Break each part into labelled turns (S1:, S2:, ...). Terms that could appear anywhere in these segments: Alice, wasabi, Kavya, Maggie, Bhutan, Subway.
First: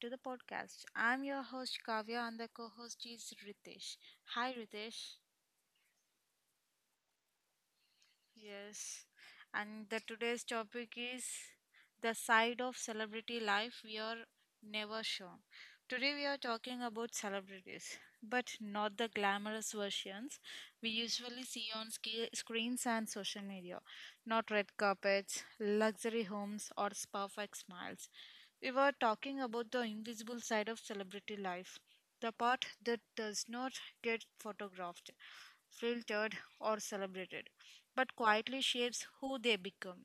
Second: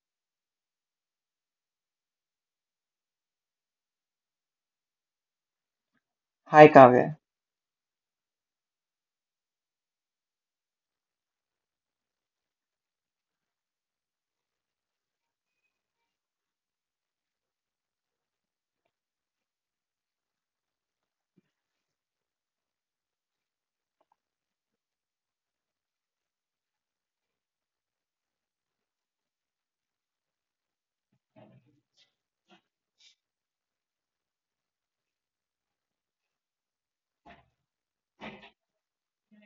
S1: to the podcast. I'm your host Kavya and the co-host is Ritesh. Hi Ritesh.
S2: Hi Kavya.
S1: Yes. And the today's topic is the side of celebrity life we are never shown. Today we are talking about celebrities, but not the glamorous versions we usually see on screens and social media. Not red carpets, luxury homes, or perfect smiles. We were talking about the invisible side of celebrity life, the part that does not get photographed, filtered, or celebrated, but quietly shapes who they become.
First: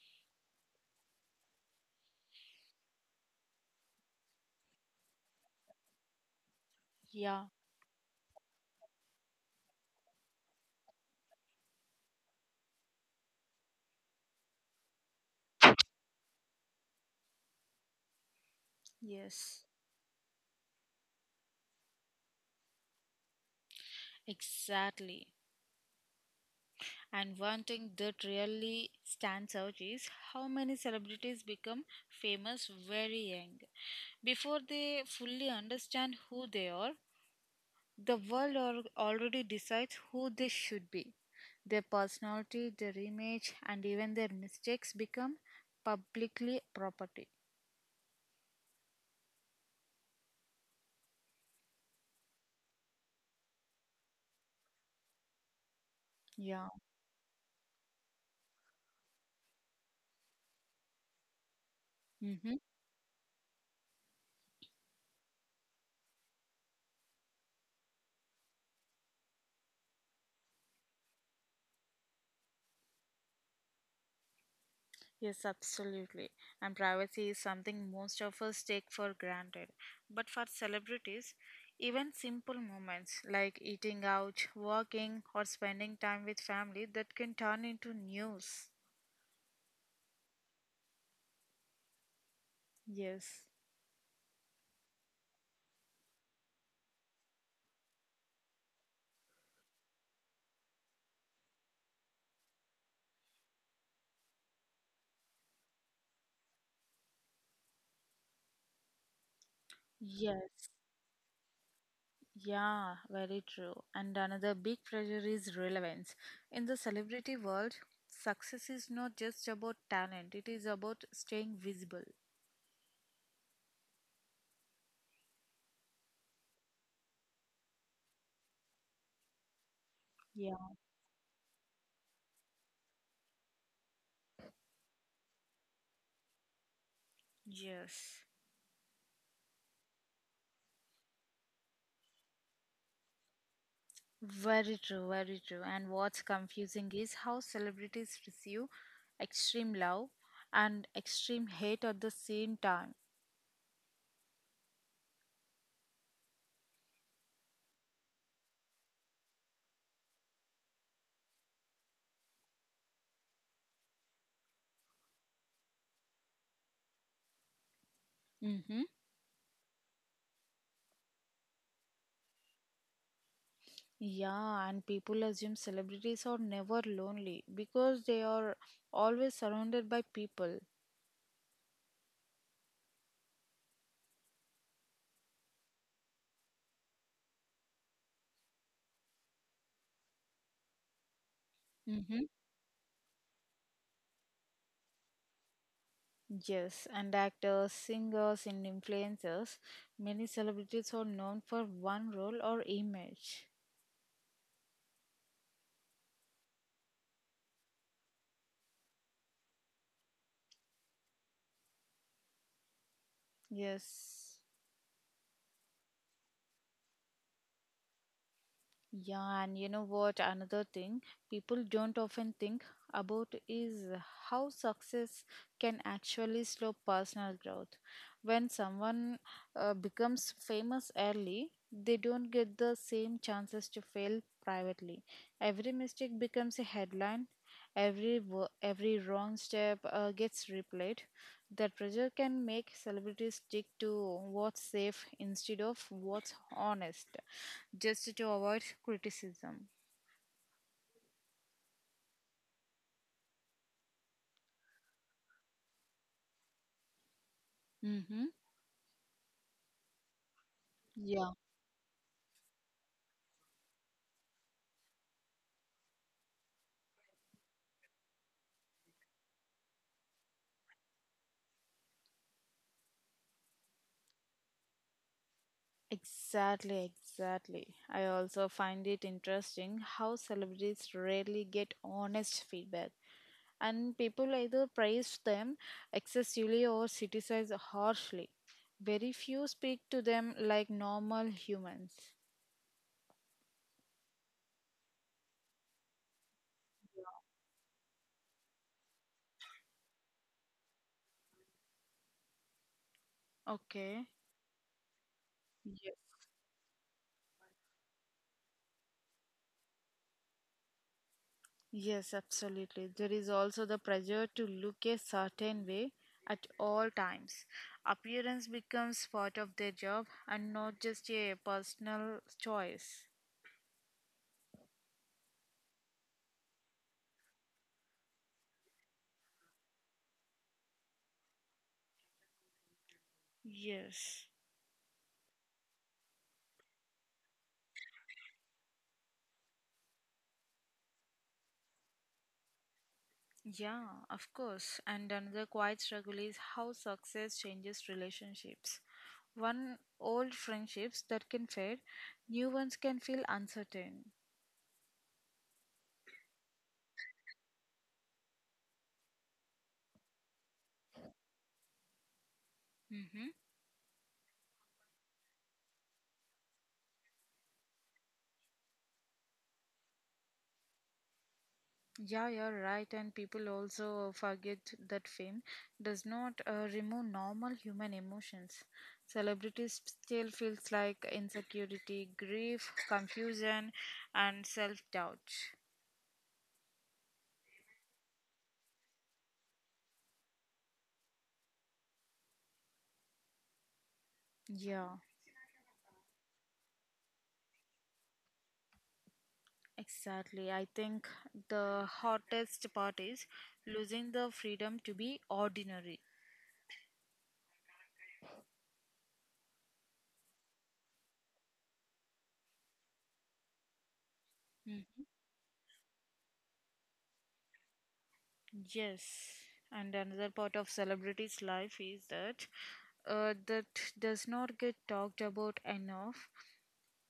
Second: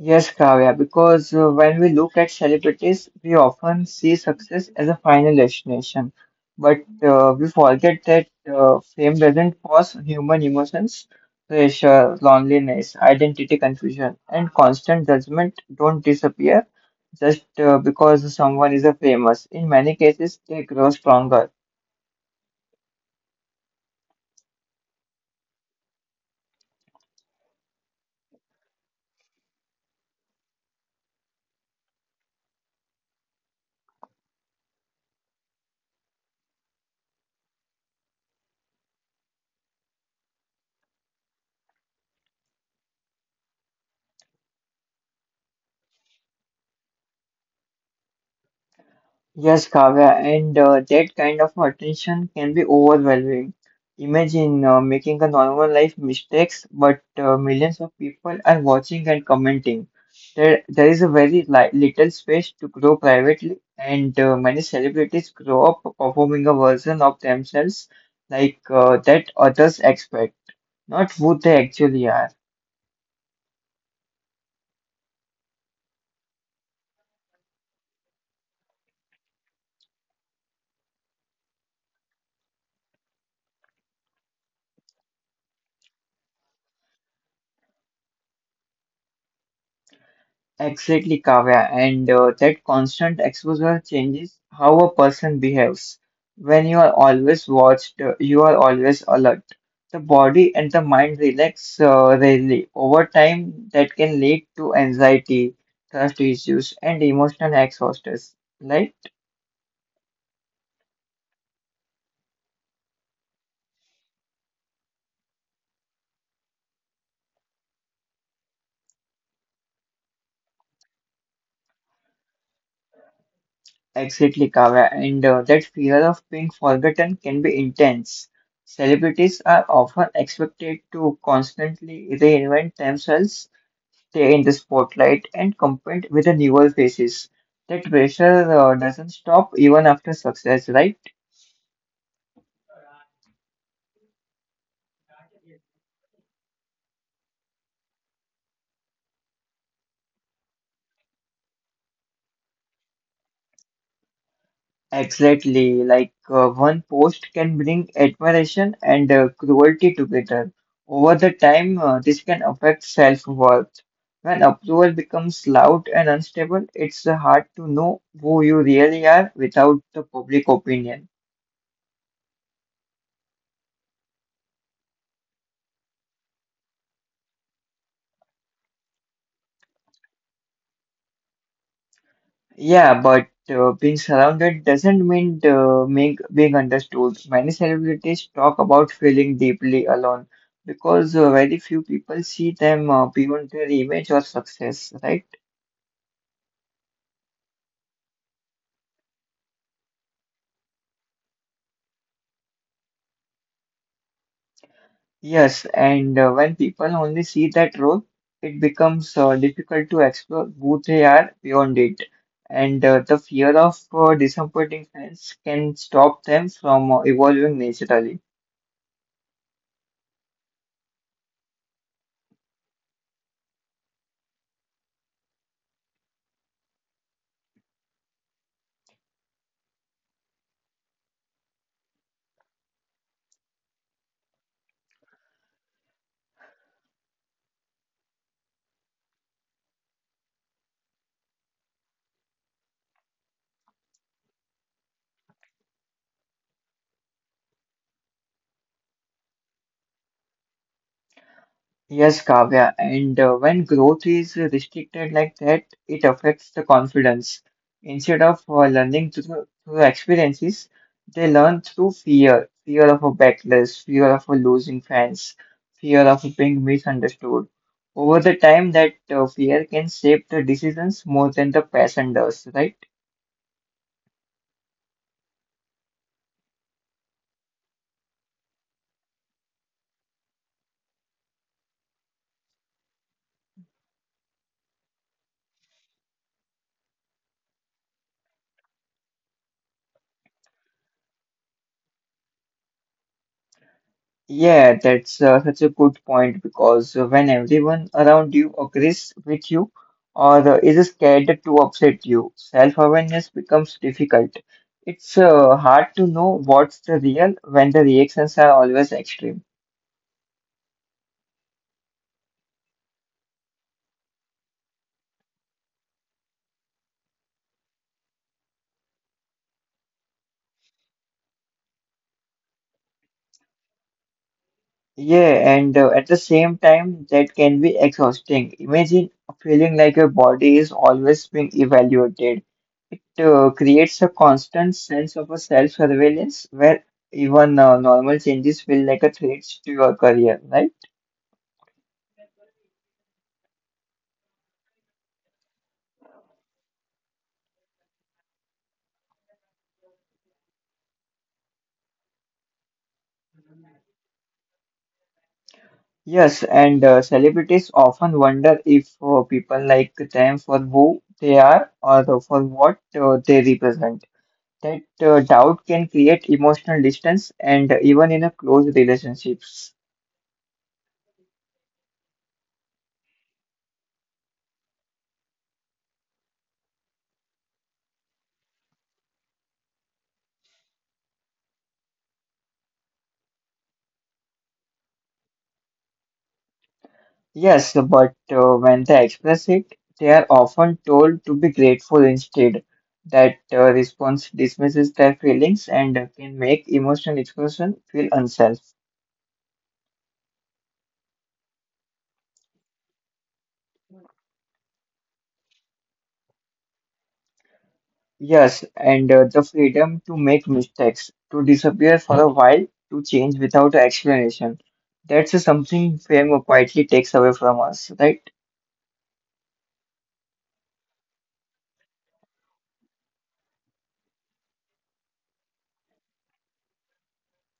S2: Yes, Kavya, because when we look at celebrities, we often see success as a final destination. But
S1: Yeah.
S2: we forget that fame doesn't cause human emotions, pressure, loneliness, identity confusion, and constant judgment don't disappear just because someone is a famous.
S1: Yes.
S2: In many cases, they grow stronger.
S1: Exactly. And one thing that really stands out is how many celebrities become famous very young before they fully understand who they are. The world already decides who they should be. Their personality, their image, and even their mistakes become publicly property.
S2: Yes, Kavya, and that kind of attention can be overwhelming. Imagine making a normal life mistakes,
S1: Yeah.
S2: but millions of people are watching and commenting. There is a very li little space to
S1: Mm-hmm.
S2: grow privately, and many celebrities grow up performing a version of themselves like that others expect, not who they actually are.
S1: Yes, absolutely. And privacy is something most of us take for granted. But for celebrities, even simple moments like eating out, walking, or spending time with family that can turn into news.
S2: Exactly, Kavya, and that constant exposure
S1: Yes.
S2: changes how a person behaves. When you are always watched, you are always alert. The body and the mind relax rarely. Over time, that can lead to anxiety, trust issues, and emotional exhaustion. Like
S1: Yes. Yeah, very true. And another big pressure is relevance. In the celebrity world, success is not just about talent, it is about staying visible.
S2: exactly, Kavya, and that fear of being forgotten can be intense. Celebrities are often expected to
S1: Yeah.
S2: constantly reinvent themselves, stay in the spotlight and compete with the newer faces. That pressure
S1: Yes.
S2: doesn't stop even after success, right?
S1: Very true, very true. And what's confusing is how celebrities receive extreme love and extreme hate at the same time.
S2: Exactly. Like one post can bring admiration and cruelty together. Over the time, this can affect self-worth. When approval becomes loud and unstable, it's hard to know who you
S1: Mm-hmm.
S2: really are without the public opinion.
S1: Yeah, and people assume celebrities are never lonely because they are always surrounded by people.
S2: Yeah, but being surrounded doesn't mean being understood. Many celebrities talk about feeling deeply alone because very few people see them beyond their image or success, right?
S1: Yes, and actors, singers, and influencers, many celebrities are known for one role or image.
S2: Yes, and when people only see that role, it becomes difficult to explore who they are beyond it. And the fear of
S1: Yes.
S2: disappointing fans can stop them from evolving naturally.
S1: Yeah, and you know what? Another thing people don't often think about is how success can actually slow personal growth. When someone becomes famous early, they don't get the same chances to fail privately. Every mistake becomes a headline. Every wrong step gets replayed. That pressure can make celebrities stick to what's safe instead of what's honest just to avoid criticism.
S2: Yes, Kavya, and when growth is restricted like that, it affects the confidence. Instead of
S1: hmm
S2: learning through experiences, they learn
S1: Yeah,
S2: through fear, fear of a backlash, fear of a losing fans, fear of being misunderstood. Over the time, that fear can shape the decisions more than the passion does, right?
S1: exactly, exactly. I also find it interesting how celebrities rarely get honest feedback, and people either praise them excessively or criticize harshly. Very few speak to them like normal humans.
S2: Yeah, that's such a good point because when everyone around you agrees with you or is scared to upset you, self-awareness becomes difficult.
S1: Okay.
S2: It's hard to know what's the real when the reactions are always extreme.
S1: Yes, absolutely. There is also the pressure to look a certain way at all times. Appearance becomes part of their job and not just a personal choice.
S2: Yeah, and at the same time, that can be exhausting. Imagine feeling like your body is always being evaluated. It creates a
S1: Yes.
S2: constant sense of a self-surveillance where even normal changes feel like a threat to your career, right?
S1: Yeah, of course. And another quiet struggle is how success changes relationships. One old friendships that can fade, new ones can feel uncertain.
S2: Yes, and celebrities often wonder if people like them for who they are or for what they
S1: Mm-hmm.
S2: represent. That doubt can create emotional distance and even in a close relationships.
S1: Yeah, you're right. And people also forget that fame does not remove normal human emotions. Celebrities still feels like insecurity, grief, confusion, and self-doubt.
S2: Yes, but when they express it, they are often told to be grateful instead. That response dismisses
S1: Yeah,
S2: their feelings and can make emotional expression feel unsafe.
S1: exactly. I think the hottest part is losing the freedom to be ordinary.
S2: Yes, and the freedom to make mistakes, to disappear for a while, to change without explanation. That's
S1: Mm.
S2: something fame quietly takes away from us, right?
S1: Yes. And another part of celebrities' life is that does not get talked about enough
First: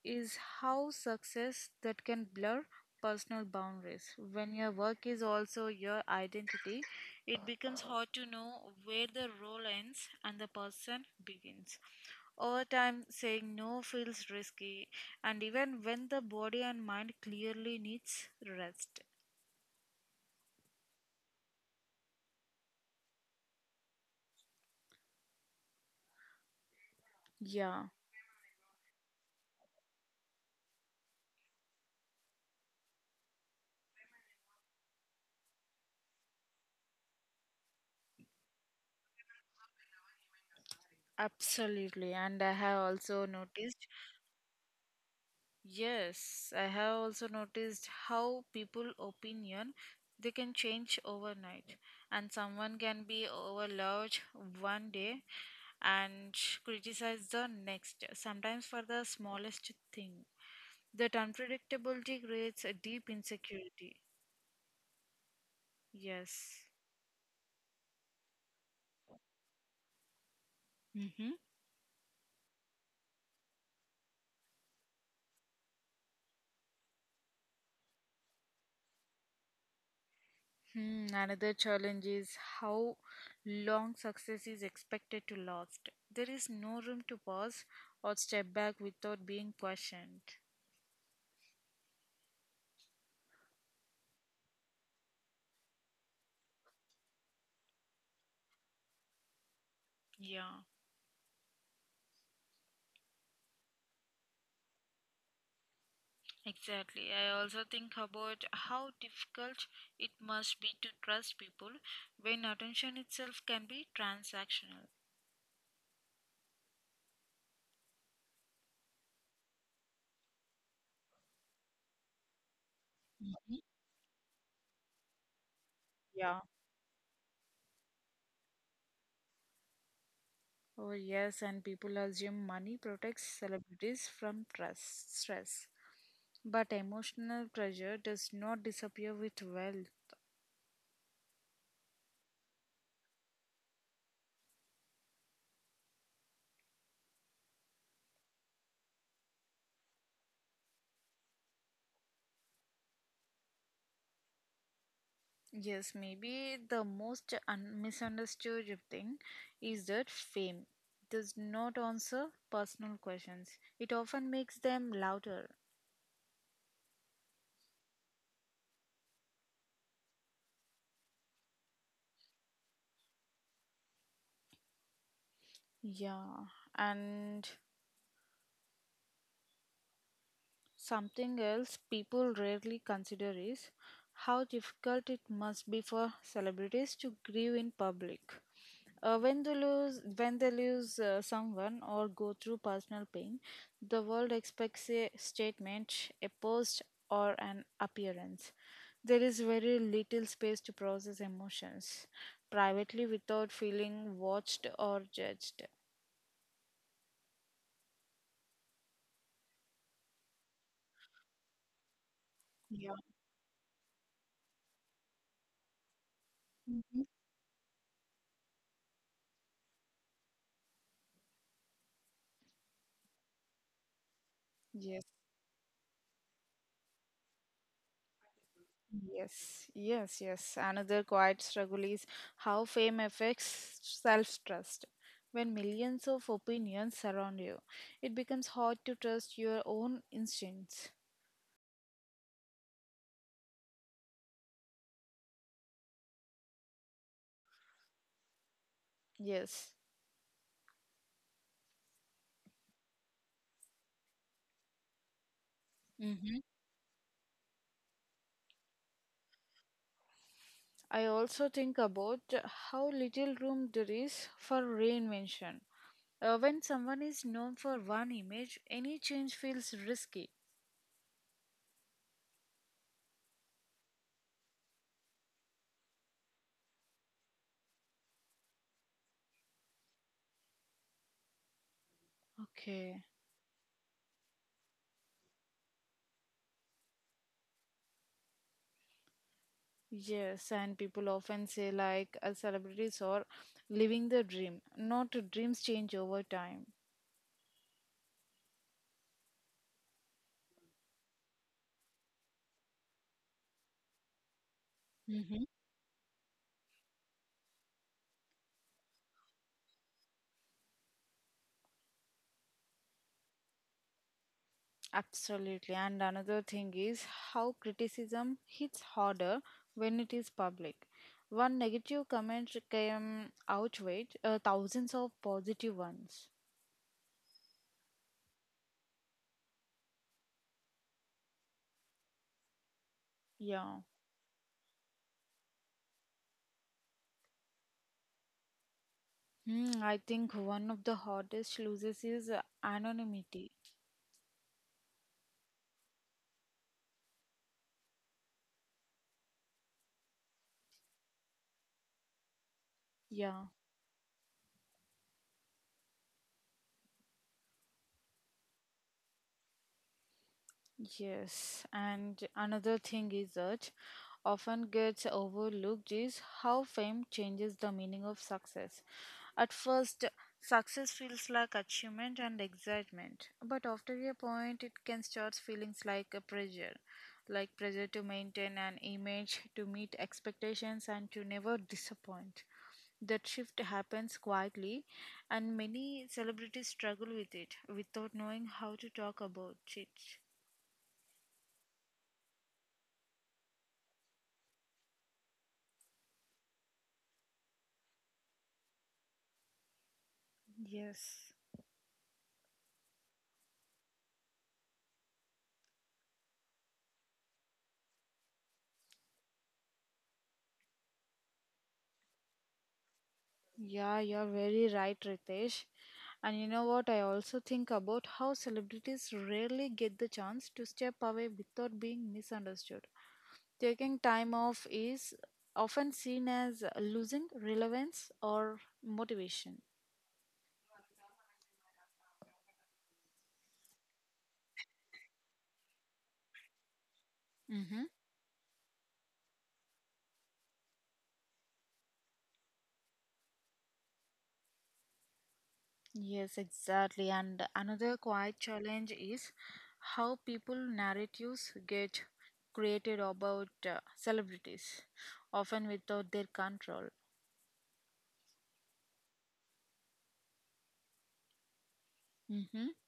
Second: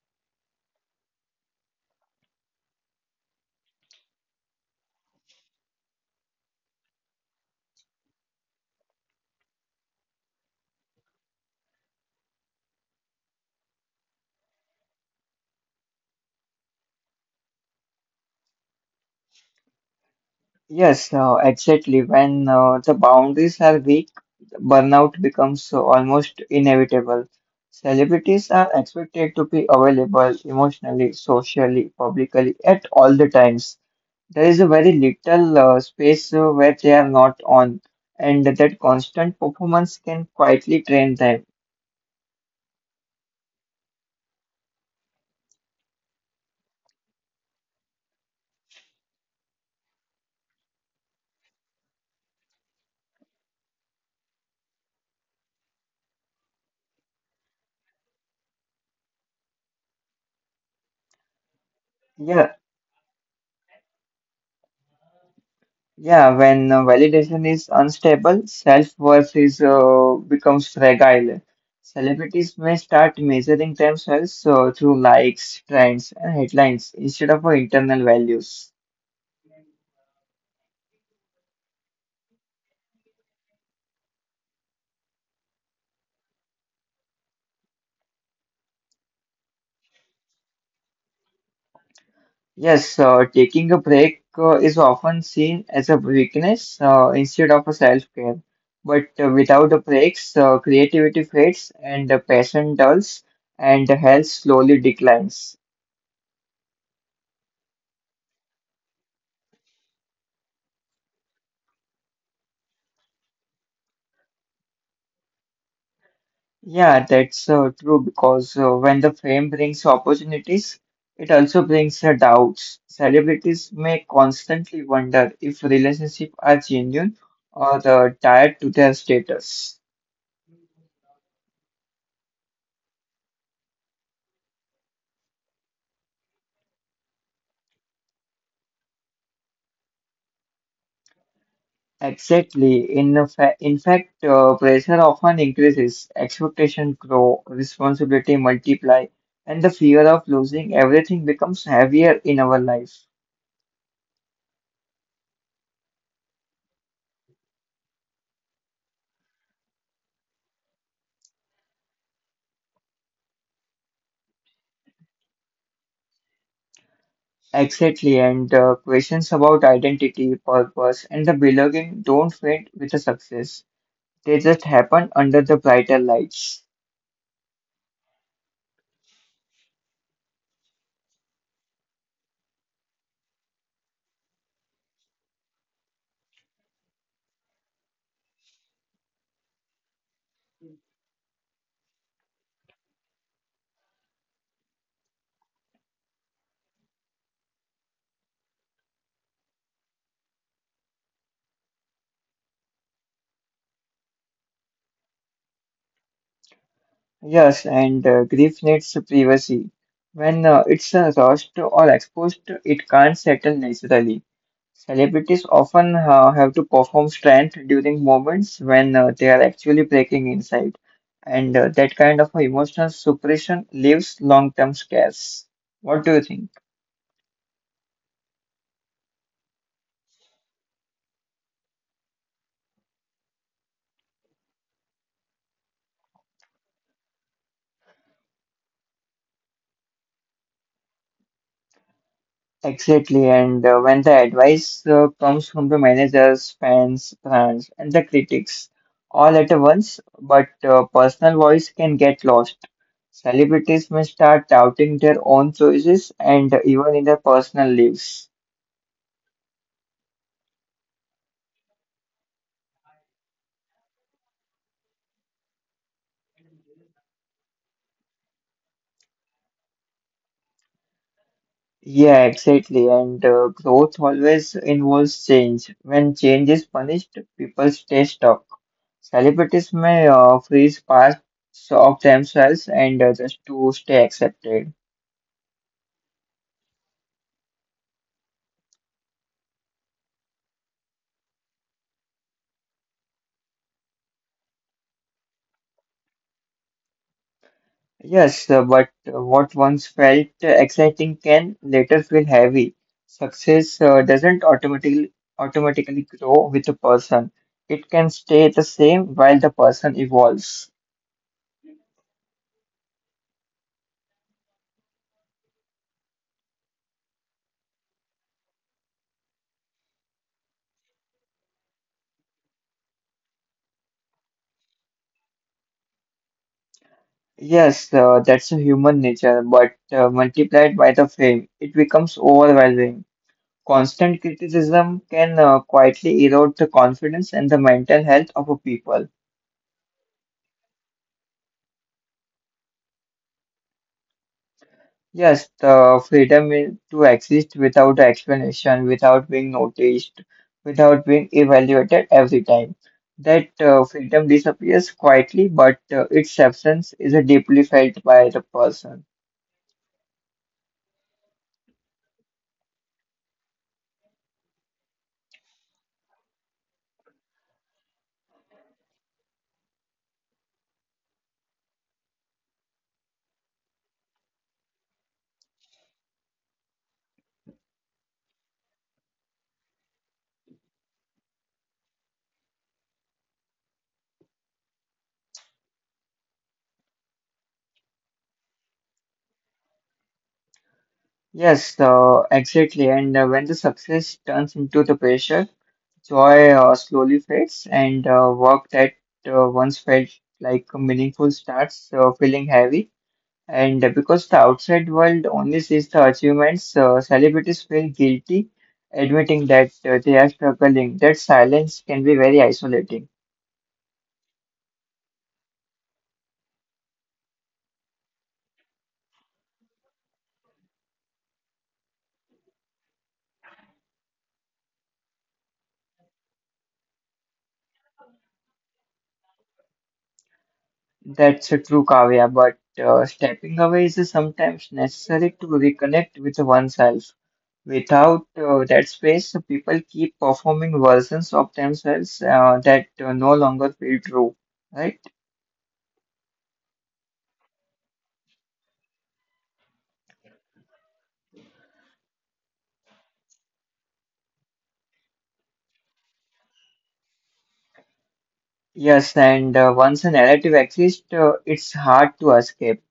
S1: is how success that can blur personal boundaries. When your work is also your identity, it becomes hard to know where the role ends and the person begins. Over time, saying no feels risky, and even when the body and mind clearly needs rest.
S2: Yes, exactly. When the boundaries are weak, burnout becomes almost inevitable.
S1: Yeah,
S2: Celebrities are expected to be available emotionally, socially, publicly at all the times. There is a very little space where they are not on, and that constant performance can quietly drain them.
S1: absolutely. And I have also noticed Yes, I have also noticed how people opinion they can change overnight and someone can be overloved one day and criticize the next, sometimes for the smallest thing. That unpredictability
S2: Yes.
S1: creates a deep insecurity.
S2: Yeah,
S1: Yes.
S2: when validation is unstable, self-worth is becomes
S1: Hmm.
S2: fragile. Celebrities may start measuring themselves through likes, trends, and headlines instead of internal values.
S1: Hmm, another challenge is how long success is expected to last. There is no room to pause or step back without being questioned.
S2: Yes, taking a break is often seen as a weakness instead of a self-care. But without the breaks,
S1: Yeah,
S2: creativity fades and the passion dulls and the health slowly declines.
S1: exactly. I also think about how difficult it must be to trust people when attention itself can be transactional.
S2: Yeah, that's true because when the fame brings opportunities, it also brings doubts. Celebrities may constantly wonder if relationships
S1: Yeah.
S2: are genuine or tied to their status.
S1: Oh, yes, and people assume money protects celebrities from trust, stress. But emotional pressure does not disappear with wealth.
S2: Exactly. In fact, pressure often increases, expectations grow, responsibility multiply, and the fear of losing everything becomes heavier in our life.
S1: Yes, maybe the most misunderstood thing is that fame does not answer personal questions. It often makes them louder.
S2: Exactly, and questions about identity, purpose, and the belonging don't fade with the success. They just happen under the brighter
S1: Yeah,
S2: lights.
S1: and something else people rarely consider is how difficult it must be for celebrities to grieve in public. When they lose, someone or go through personal pain, the world expects a statement, a post, or an appearance. There is very little space to process emotions privately without feeling watched or judged.
S2: Yes, and grief needs privacy. When it's lost or exposed, it
S1: Yeah.
S2: can't settle naturally. Celebrities often have to
S1: Mhm.
S2: perform strength during moments when they are actually breaking inside, and that kind of emotional suppression leaves long-term
S1: Yes.
S2: scars. What do you think?
S1: Yes, yes, yes. Another quiet struggle is how fame affects self trust. When millions of opinions surround you, it becomes hard to trust your own instincts.
S2: Exactly, and when the advice comes from the managers, fans, brands, and the critics all at
S1: Yes.
S2: once, but personal voice can get lost. Celebrities may start doubting their own choices
S1: Mm-hmm.
S2: and even in their personal lives.
S1: I also think about how little room there is for reinvention. When someone is known for one image, any change feels risky.
S2: Yeah, exactly, and growth always involves change. When change is punished, people stay stuck. Celebrities may freeze parts of themselves and
S1: Okay.
S2: just to stay accepted.
S1: Yes, and people often say like celebrities are living the dream. Not dreams change over time.
S2: Yes, but what once felt exciting can later feel heavy. Success doesn't automatically
S1: hmm
S2: automatically grow with a person. It can stay the same while the person evolves.
S1: Absolutely. And another thing is how criticism hits harder when it is public. One negative comment can outweigh thousands of positive ones.
S2: Yes, that's a human nature, but multiplied by the fame, it becomes overwhelming.
S1: Yeah.
S2: Constant criticism can quietly erode the confidence and the mental health of a people.
S1: Hmm, I think one of the hardest losses is anonymity.
S2: Yes, the freedom to exist without explanation, without being noticed, without being evaluated every time.
S1: Yeah.
S2: That freedom disappears quietly, but its absence is deeply felt by the person.
S1: Yes, and another thing is that often gets overlooked is how fame changes the meaning of success. At first, success feels like achievement and excitement, but after a point, it can start feeling like a pressure, like pressure to maintain an image, to meet expectations, and to never disappoint. That shift happens quietly, and many celebrities struggle with it without knowing how to talk about it.
S2: Yes, exactly. And when the success turns into the pressure, joy slowly fades, and work that once felt like a
S1: Yes.
S2: meaningful starts feeling heavy. And because the outside world only sees the achievements, celebrities feel guilty admitting that they are struggling. That silence can be very isolating.
S1: Yeah, you're very right, Ritesh. And you know what? I also think about how celebrities rarely get the chance to step away without being misunderstood. Taking time off is often seen as losing relevance or motivation.
S2: That's a true, Kavya, but stepping away is sometimes necessary to reconnect with oneself.
S1: Mm-hmm.
S2: Without that space, people keep performing versions of themselves that no longer feel true, right?
S1: Yes, exactly. And another quiet challenge is how people narratives get created about celebrities, often without their control.
S2: Yes, and once a narrative exists, it's hard to
S1: Mm-hmm.
S2: escape.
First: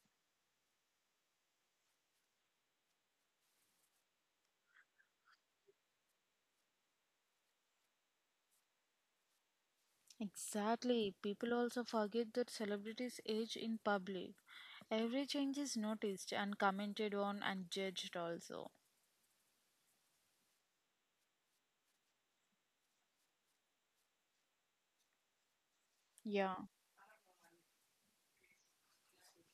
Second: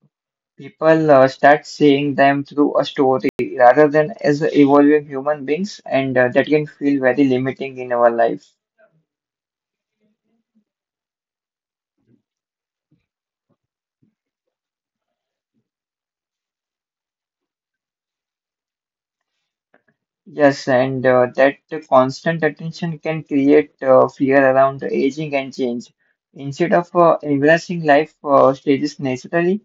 S2: People start seeing them through a story rather than as evolving human beings, and that can feel very limiting in our life.
S1: Exactly. People also forget that celebrities age in public. Every change is noticed and commented on and judged also.
S2: Yes, and that constant attention can create fear around aging and change.
S1: Yeah.
S2: Instead of embracing life stages naturally,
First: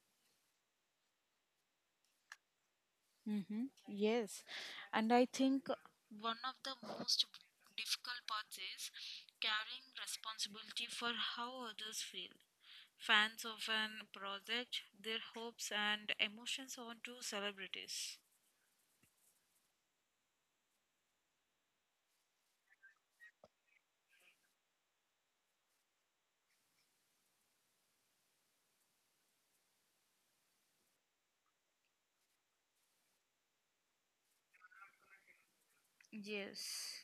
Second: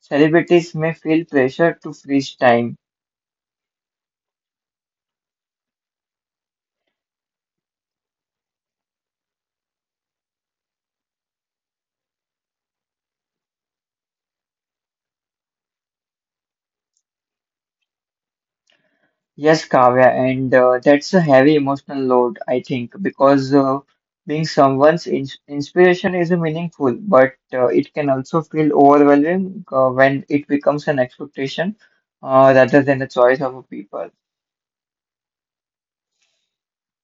S2: celebrities may feel pressure to freeze time.
S1: Mm-hmm. Yes. And I think one of the most difficult parts is carrying responsibility for how others feel. Fans often project their hopes and emotions onto celebrities.
S2: Yes, Kavya, and that's a heavy emotional load, I think, because being someone's in inspiration is meaningful, but it can also feel overwhelming when it becomes an expectation rather than a choice of a people.
S1: Yes.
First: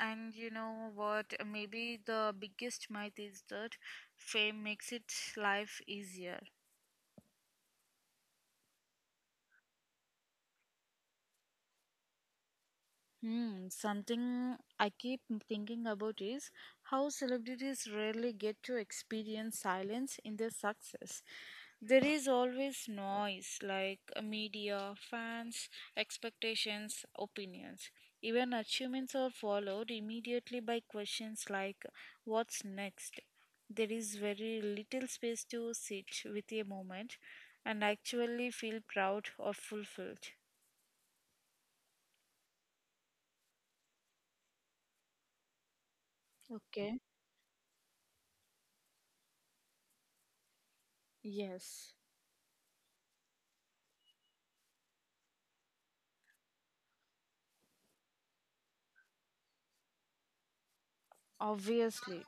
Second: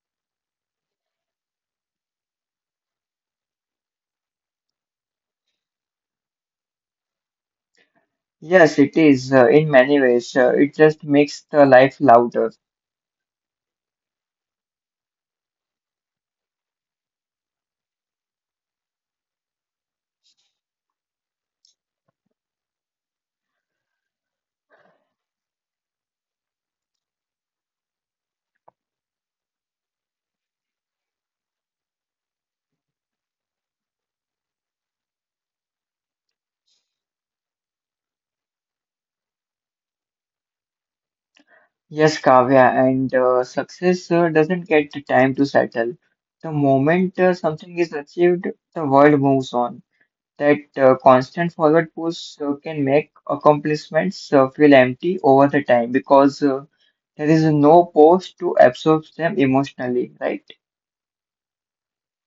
S1: And you know what? Maybe the biggest myth is that fame makes it life easier.
S2: Yes, it is in many ways. It just makes the life louder.
S1: Hmm, something I keep thinking about is how celebrities rarely get to experience silence in their success. There is always noise like media, fans, expectations, opinions. Even achievements are followed immediately by questions like what's next. There is very little space to sit with a moment and actually feel proud or fulfilled.
S2: Yes, Kavya, and success doesn't get the time to settle. The
S1: Okay.
S2: moment something is achieved, the world moves on. That constant
S1: Yes,
S2: forward push can make accomplishments feel empty over the time because there is no post to absorb them emotionally, right?
S1: obviously.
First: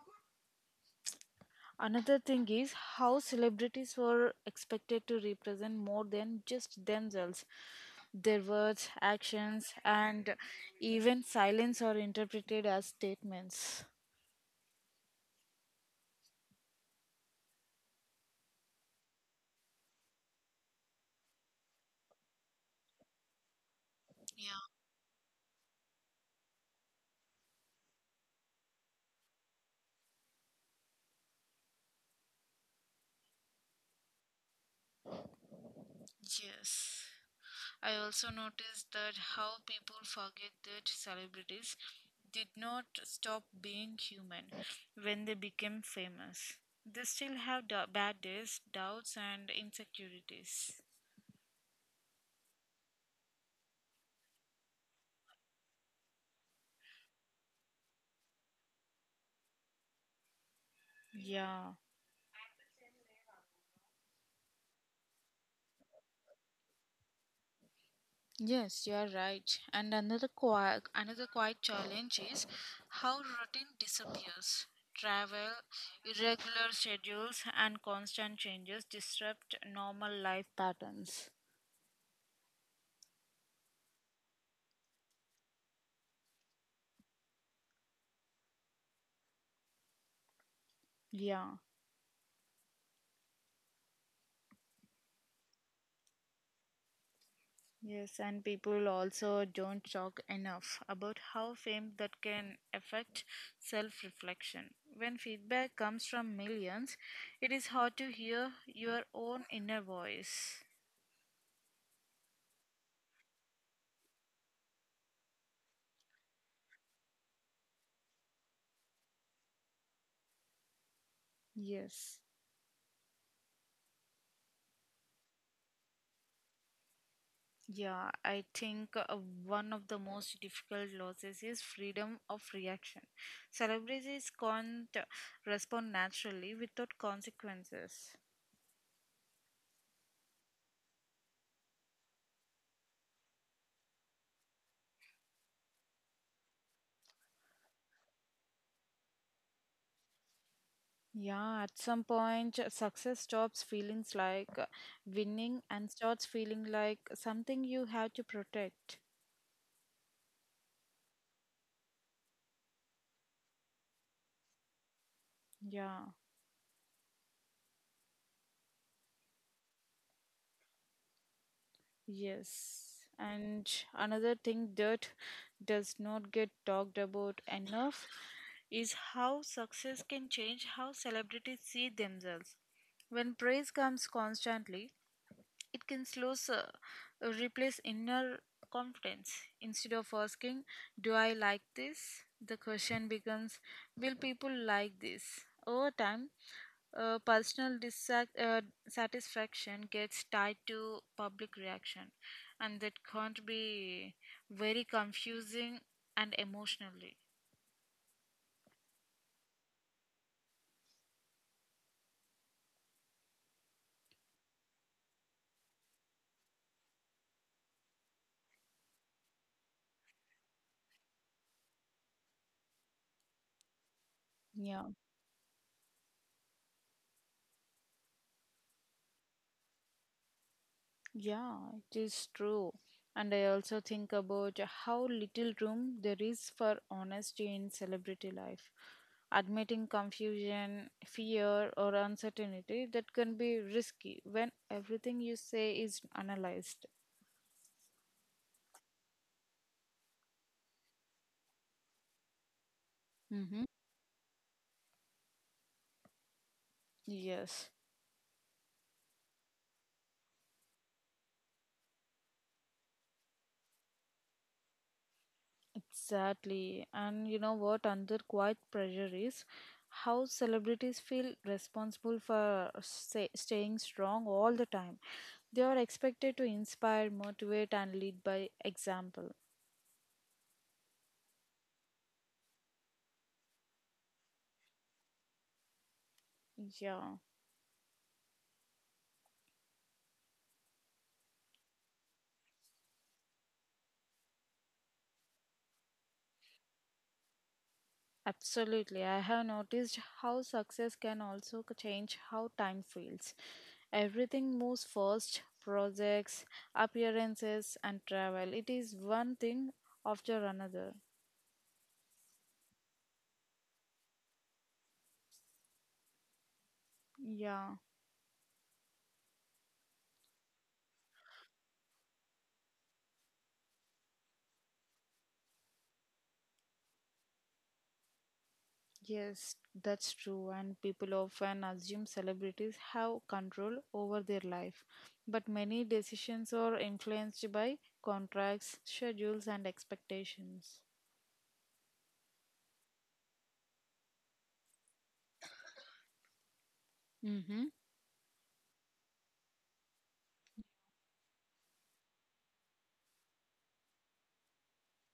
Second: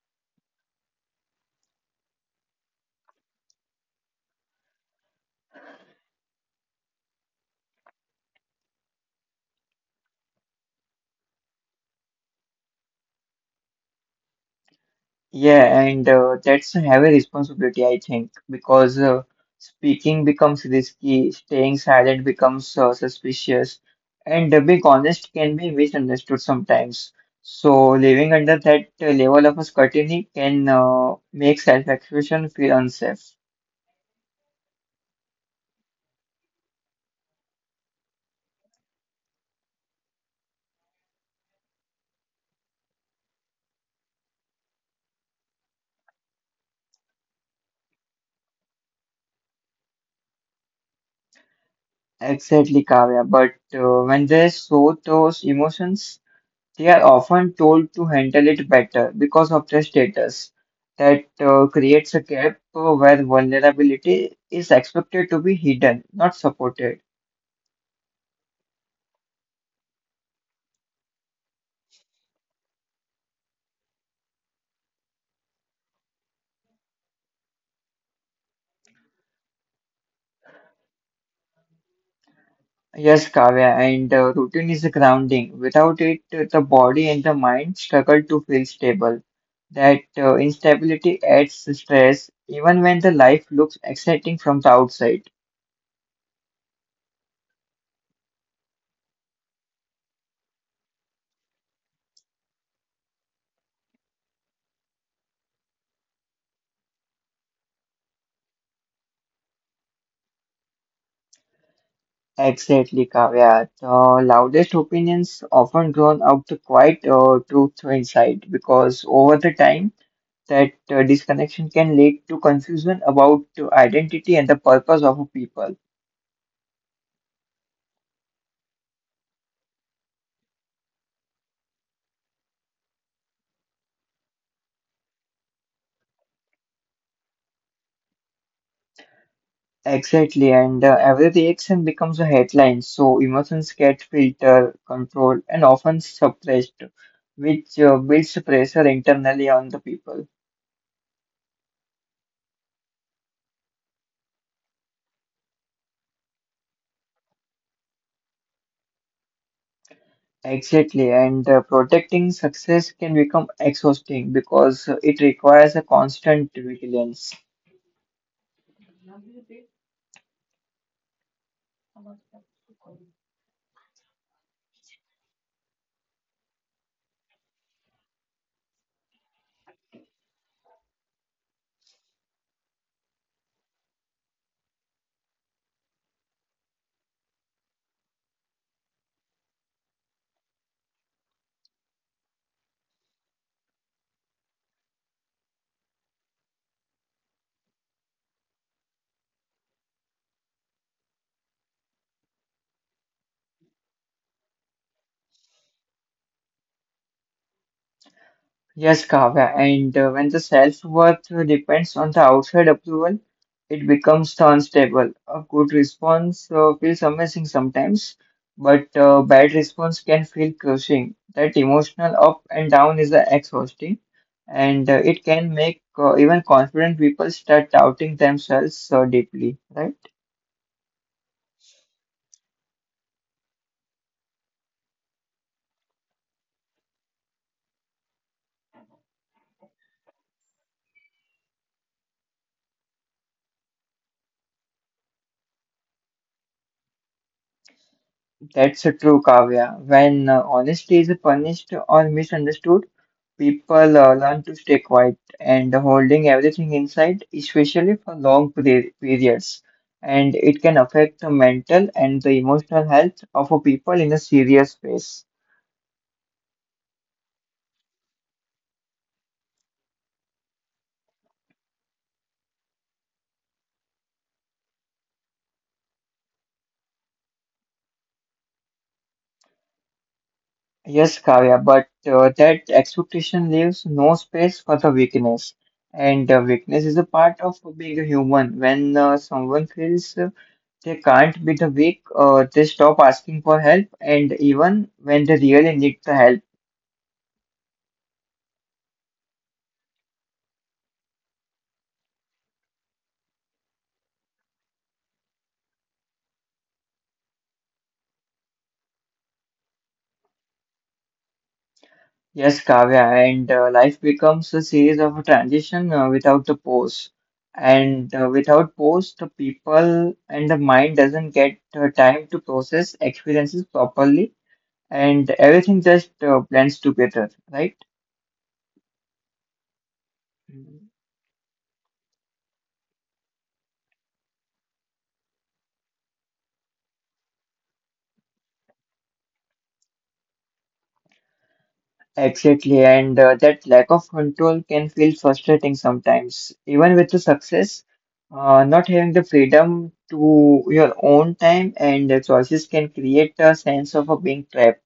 S1: Another thing is how celebrities were expected to represent more than just themselves. Their words, actions, and even silence are interpreted as statements.
S2: Yeah, and that's a heavy responsibility, I think, because speaking becomes risky, staying silent becomes suspicious,
S1: Yeah,
S2: and being honest can be misunderstood sometimes. So, living under that level of a scrutiny can make self-expression feel unsafe.
S1: yes. I also noticed that how people forget that celebrities did not stop being human when they became famous. They still have bad days, doubts, and insecurities.
S2: Exactly, Kavya. But when they show those emotions, they are often told to handle it better because of their status. That
S1: Yeah.
S2: creates a gap where vulnerability is expected to be hidden, not supported.
S1: Yes, you are right. And another quiet challenge is how routine disappears. Travel, irregular schedules, and constant changes disrupt normal life patterns.
S2: Yes, Kavya, and routine is grounding. Without it, the body and the mind struggle to feel stable. That
S1: Yeah,
S2: instability adds stress even when the life looks exciting from the outside.
S1: yes, and people also don't talk enough about how fame that can affect self reflection. When feedback comes from millions, it is hard to hear your own inner voice.
S2: Exactly, Kavya. The loudest opinions often drown out the quiet truth or insight because over the time, that disconnection can
S1: Yes.
S2: lead to confusion about the identity and the purpose of a people.
S1: Yeah, I think one of the most difficult losses is freedom of reaction. Celebrities can't respond naturally without consequences.
S2: Exactly, and every reaction becomes a headline, so emotions get filtered, controlled, and often suppressed, which builds pressure internally on the people.
S1: Yeah, at some point, success stops feeling like winning and starts feeling like something you have to protect.
S2: Exactly, and protecting success can become exhausting because it requires a
S1: Yeah.
S2: constant vigilance.
S1: Yes. And another thing that does not get talked about enough is how success can change how celebrities see themselves. When praise comes constantly, it can slow replace inner confidence. Instead of asking, "Do I like this?" the question becomes, "Will people like this?" Over time, personal satisfaction gets tied to public reaction, and that can't be very confusing and emotionally.
S2: Yes, Kavya, and when the self-worth depends on the outside approval, it becomes unstable. A good response feels amazing sometimes, but bad response can feel crushing. That emotional up and down is exhausting,
S1: Yeah,
S2: and it can make even confident people start doubting themselves deeply, right?
S1: yeah, it is true. And I also think about how little room there is for honesty in celebrity life. Admitting confusion, fear, or uncertainty that can be risky when everything you say is analyzed.
S2: That's true, Kavya. When honesty is punished or misunderstood,
S1: Mm-hmm.
S2: people learn to stay quiet and holding everything inside,
S1: Yes.
S2: especially for long periods. And it can affect the mental and the emotional health of a people in a serious ways.
S1: Exactly. And you know what another quiet pressure is? How celebrities feel responsible for staying strong all the time. They are expected to inspire, motivate, and lead by example.
S2: Yes, Kavya, but that expectation leaves no space for the weakness. And weakness is a
S1: Yeah,
S2: part of being a human. When someone feels they can't be the weak, they stop asking for help, and even when they really need the help.
S1: absolutely. I have noticed how success can also change how time feels. Everything moves fast, projects, appearances, and travel. It is one thing after another.
S2: Yes, Kavya, and life becomes a series of transition without the pause.
S1: Yeah.
S2: And without pause, the people and the mind doesn't get time to process experiences properly, and everything just blends together, right?
S1: Yes, that's true, and people often assume celebrities have control over their life. But many decisions are influenced by contracts, schedules, and expectations.
S2: Exactly, and that lack of control can feel frustrating sometimes. Even with the
S1: Mm-hmm.
S2: success, not having the freedom to your own time and the choices can create a sense of being trapped.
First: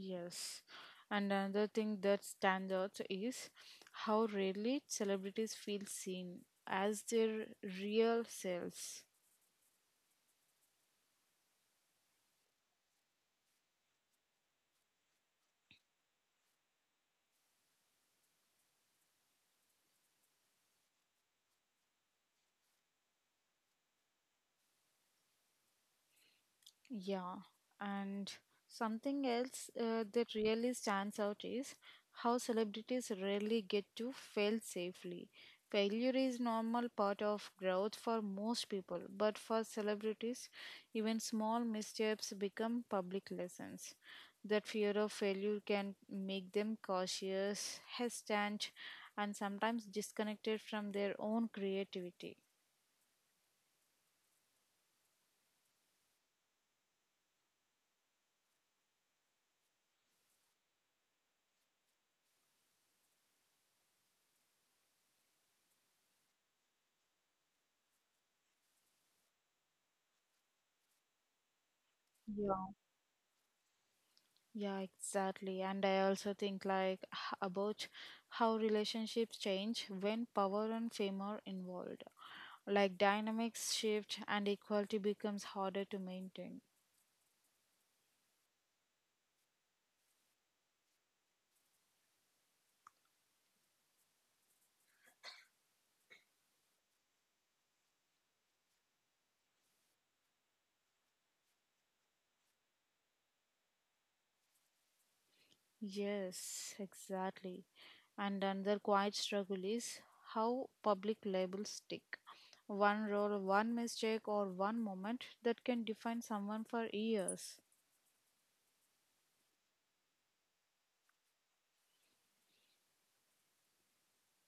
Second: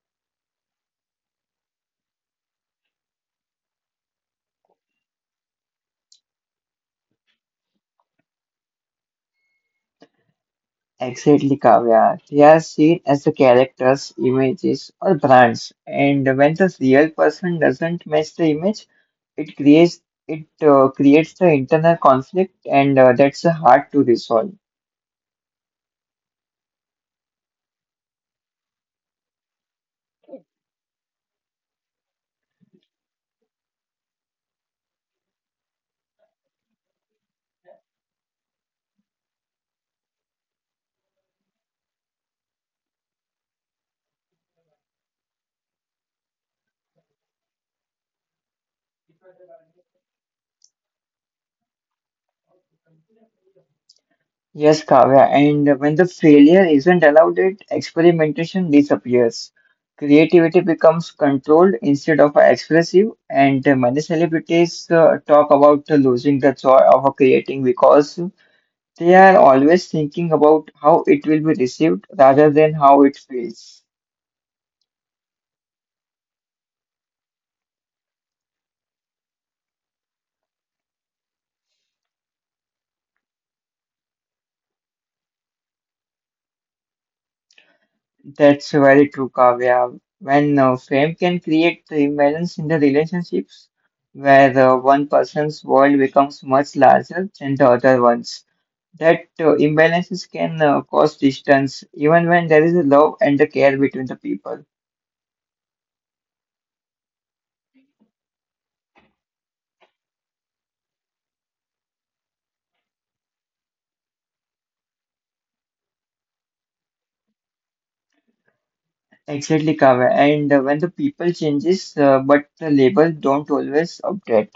S1: Yes, and another thing that stands out is how rarely celebrities feel seen as their real selves.
S2: Exactly, Kavya. They are seen as the characters, images, or brands, and when the real person doesn't match the image, it creates it creates the internal conflict, and that's hard to resolve.
S1: Yeah, and something else that really stands out is how celebrities rarely get to fail safely. Failure is normal part of growth for most people, but for celebrities, even small missteps become public lessons. That fear of failure can make them cautious, hesitant, and sometimes disconnected from their own creativity.
S2: Yes, Kavya, and when the failure isn't allowed, it experimentation disappears. Creativity becomes controlled instead of expressive, and many celebrities talk about losing the joy of creating because they are always thinking about how it will be received rather
S1: Yeah.
S2: than how it feels.
S1: Yeah, exactly. And I also think like about how relationships change when power and fame are involved. Like dynamics shift and equality becomes harder to maintain.
S2: That's very true, Kavya. When fame can create the imbalance in the relationships, where one person's world becomes much larger than the other one's. That imbalances can cause distance even when there is a love and the care between the people.
S1: Yes, exactly. And another quiet struggle is how public labels stick. One role, one mistake, or one moment that can define someone for years.
S2: Exactly, Kavya. And when the people changes but the labels don't always update,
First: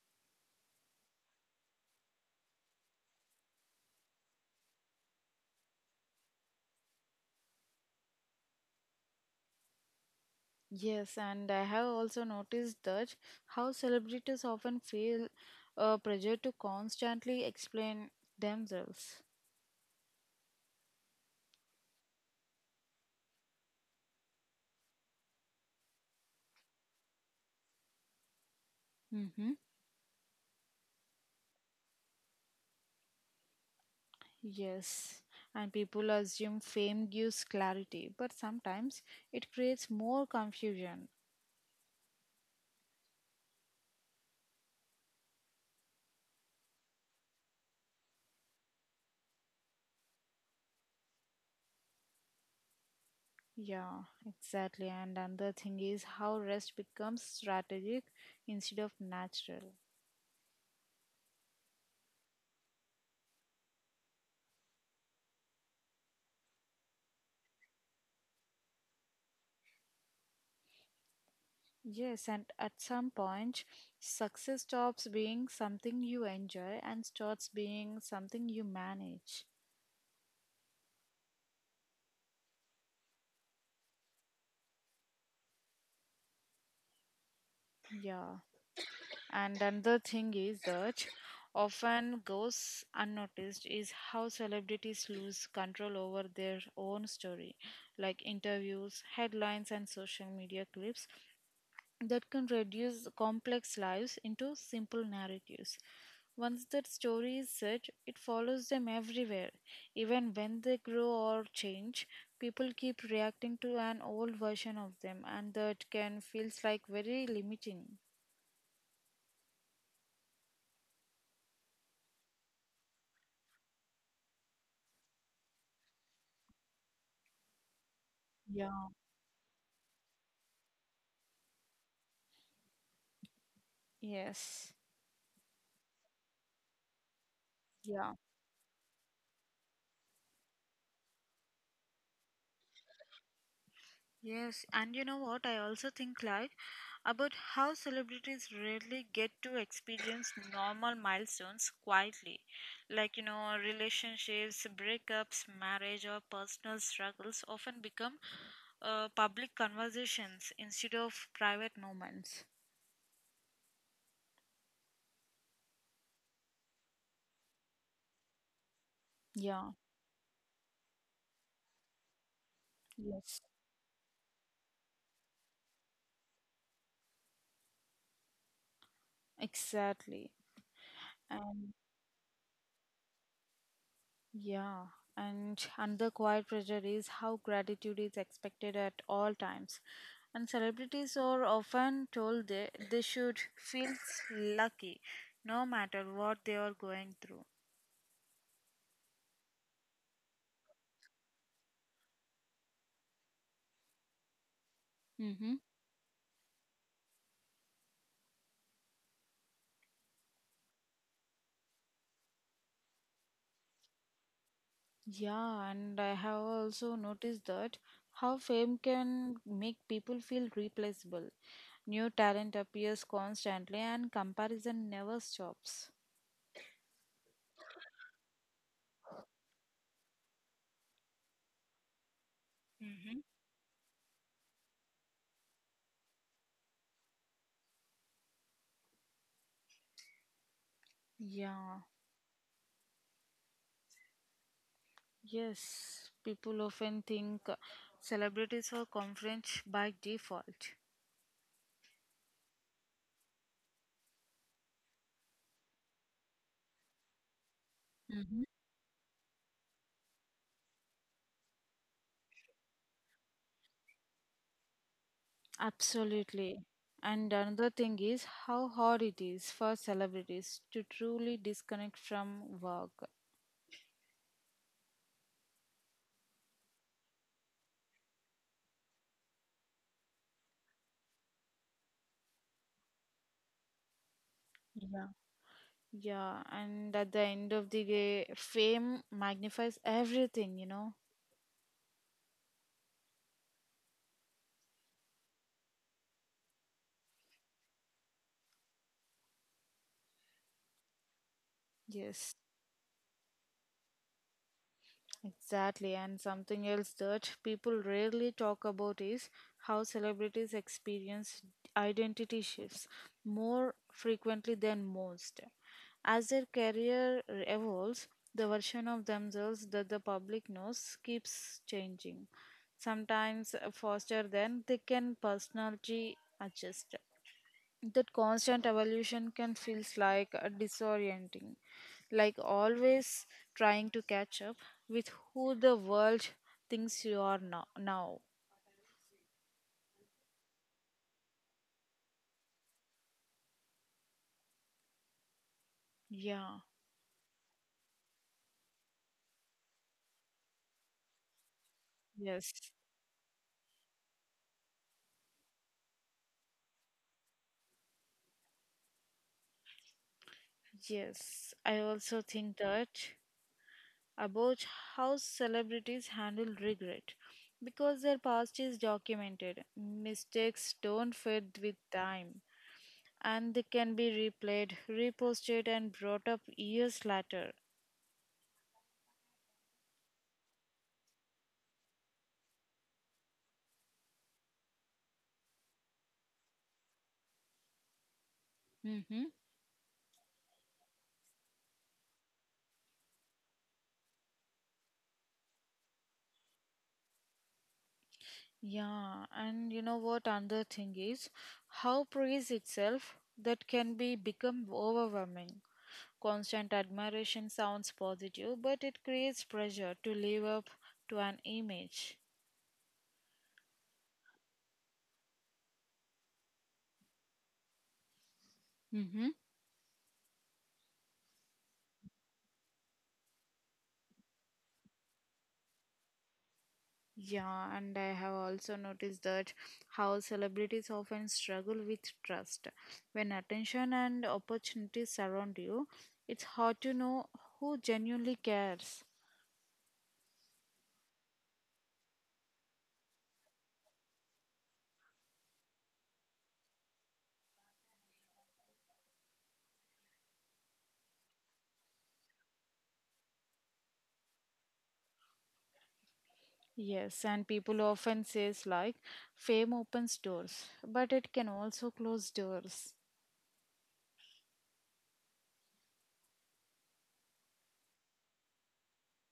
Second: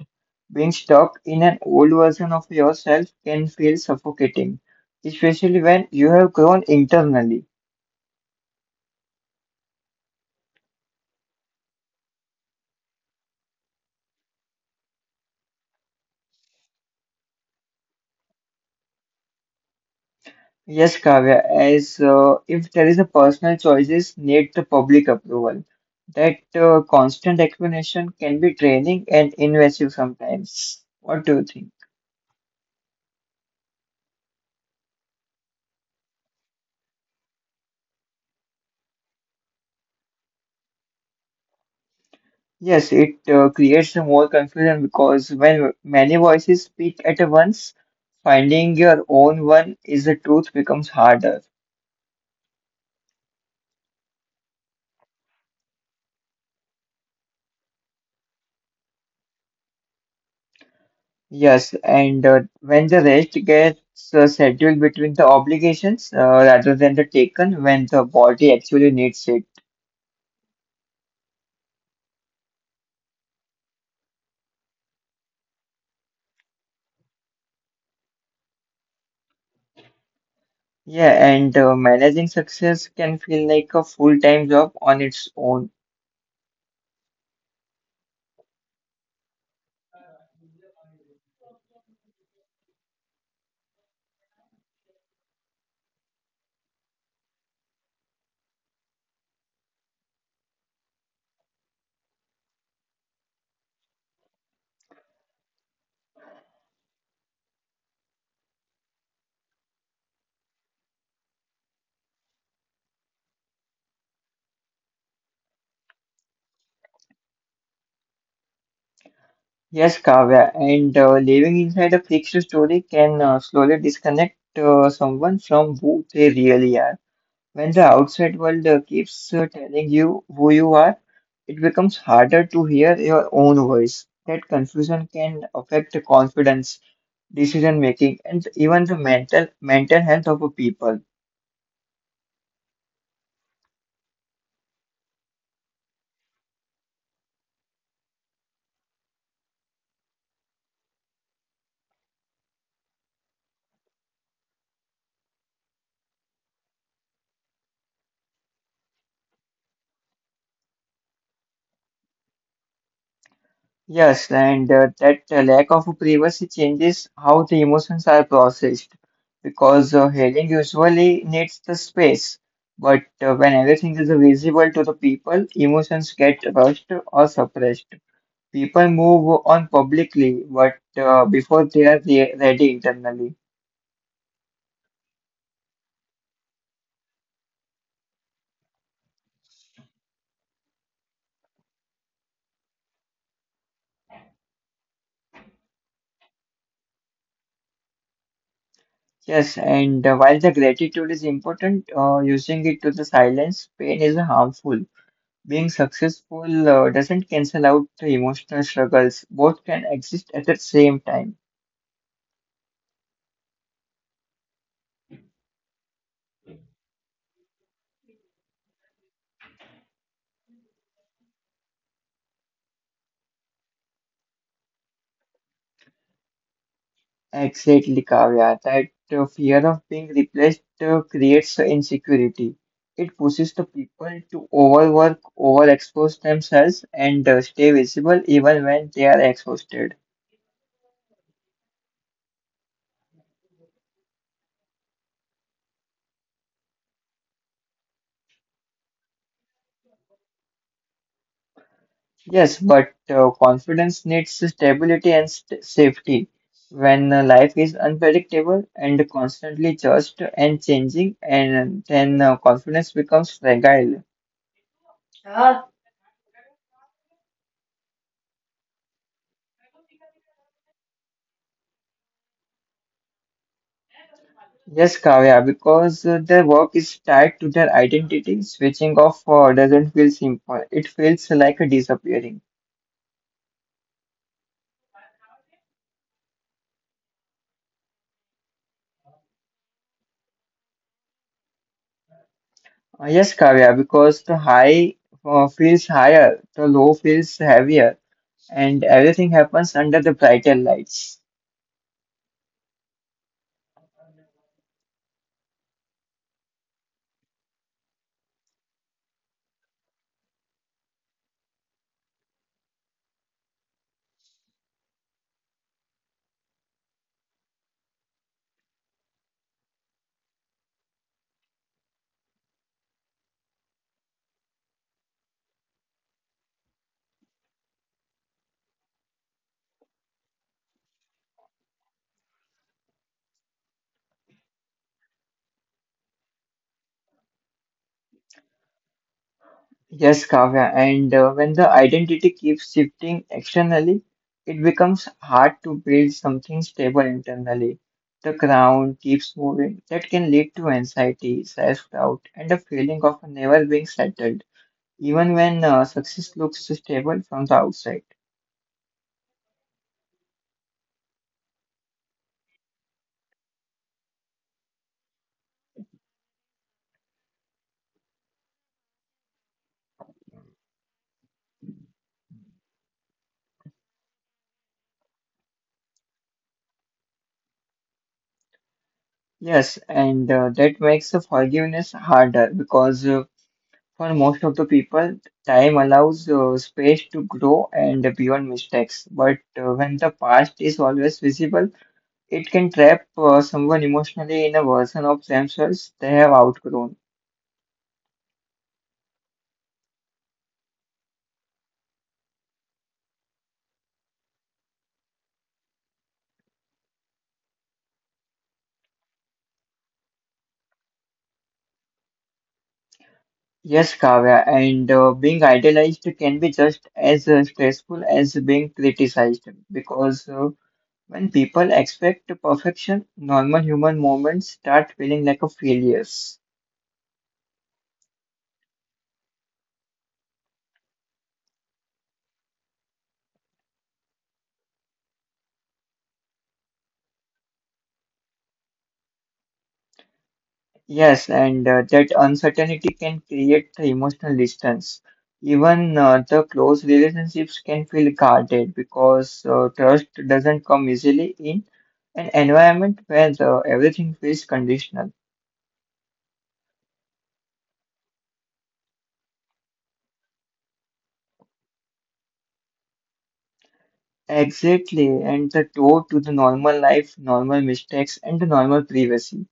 S2: being stuck in an old version of yourself can feel suffocating, especially when you have grown internally.
S1: Yes, and I have also noticed that how celebrities often feel pressure to constantly explain themselves.
S2: Yes, Kavya, as if there is a personal choices need the public approval. That constant explanation can be draining and
S1: Mm-hmm.
S2: invasive sometimes. What do you think?
S1: Yes, and people assume fame gives clarity, but sometimes it creates more confusion.
S2: Yes, it creates more confusion because when many voices speak at once, finding your own one is the truth becomes harder.
S1: Yeah, exactly. And another thing is how rest becomes strategic instead of natural.
S2: Yes, and when the rest gets scheduled between the obligations rather than the taken when the body actually needs it.
S1: Yes, and at some point, success stops being something you enjoy and starts being something you manage.
S2: Yeah, and managing success can feel like a full-time job on its own.
S1: Yeah. And another thing is that often goes unnoticed is how celebrities lose control over their own story, like interviews, headlines, and social media clips. That can reduce complex lives into simple narratives. Once that story is set, it follows them everywhere. Even when they grow or change, people keep reacting to an old version of them, and that can feels like very limiting.
S2: Yes, Kavya, and living inside a fiction story can slowly disconnect someone from who they really are. When the outside world
S1: Yeah.
S2: keeps telling you who you are, it becomes harder to hear your own voice. That
S1: Yes.
S2: confusion can affect the confidence, decision making,
S1: Yeah.
S2: and even the mental health of a people.
S1: Yes, and you know what? I also think like about how celebrities rarely get to experience normal milestones quietly, like relationships, breakups, marriage, or personal struggles often become public conversations instead of private moments.
S2: Yes, and that lack of privacy changes how the emotions are processed
S1: Yeah,
S2: because healing usually needs the space. But when
S1: yes,
S2: everything is visible to the people, emotions get rushed or suppressed. People move on publicly,
S1: exactly.
S2: but before they
S1: And
S2: are ready internally.
S1: yeah, and another quiet pressure is how gratitude is expected at all times. And celebrities are often told they should feel lucky no matter what they are going through.
S2: Yes, and while the gratitude is important, using it to the silence pain is harmful. Being
S1: Mm-hmm.
S2: successful doesn't cancel out the emotional struggles. Both can exist at the same time.
S1: Yeah, and I have also noticed that how fame can make people feel replaceable. New talent appears constantly and comparison never stops.
S2: Exactly, Kavya. That fear of being replaced creates insecurity. It
S1: Mm-hmm.
S2: pushes the people to overwork, overexpose themselves, and stay visible even when they are exhausted.
S1: Yeah, yes, people often think celebrities are conference by default.
S2: Yes, but confidence needs stability and safety. When life is
S1: Hmm.
S2: unpredictable and constantly judged and changing, and then confidence becomes fragile. Ah,
S1: Absolutely. And another thing is how hard it is for celebrities to truly disconnect from work.
S2: Yes, Kavya, because their work is tied to their identity, switching off doesn't feel simple. It feels like a disappearing.
S1: Yeah. Yeah, and at the end of the day, fame magnifies everything.
S2: Yes, Kavya, because the high feels higher, the low feels heavier, and everything happens under the brighter
S1: Yes.
S2: lights.
S1: Exactly, and something else that people rarely talk about is how celebrities experience identity shifts more frequently than most. As their career evolves, the version of themselves that the public knows keeps changing, sometimes faster than they can personality adjust. That constant evolution can feels like a disorienting, like always trying to catch up with who the world thinks you are now.
S2: Yes, Kavya, and when the identity keeps shifting externally, it becomes hard to build
S1: Yeah.
S2: something stable internally. The ground keeps moving. That can lead to anxiety, self-doubt,
S1: Yes.
S2: and a feeling of never being settled, even when success looks stable from the outside.
S1: Yes, I also think that about how celebrities handle regret, because their past is documented. Mistakes don't fade with time, and they can be replayed, reposted, and brought up years later.
S2: Yes, and that makes the forgiveness harder because for most of the people, time allows space to grow and beyond
S1: Mhm.
S2: mistakes. But when the past is always visible, it can trap someone emotionally in a version of themselves they have outgrown.
S1: Yeah, and you know what another thing is, how praise itself that can be become overwhelming. Constant admiration sounds positive, but it creates pressure to live up to an image.
S2: Yes, Kavya, and being idolized can be just as stressful as being
S1: Mm-hmm.
S2: criticized because when people expect perfection, normal human moments start feeling like a failures.
S1: Yeah, and I have also noticed that how celebrities often struggle with trust. When attention and opportunities surround you, it's hard to know who genuinely cares.
S2: Yes, and that uncertainty can create the emotional distance. Even the close relationships can feel guarded because trust doesn't come easily in an environment where the, everything feels conditional.
S1: Yes, and people often says like fame opens doors, but it can also close doors.
S2: Exactly, and the door to the normal life, normal mistakes, and the normal privacy.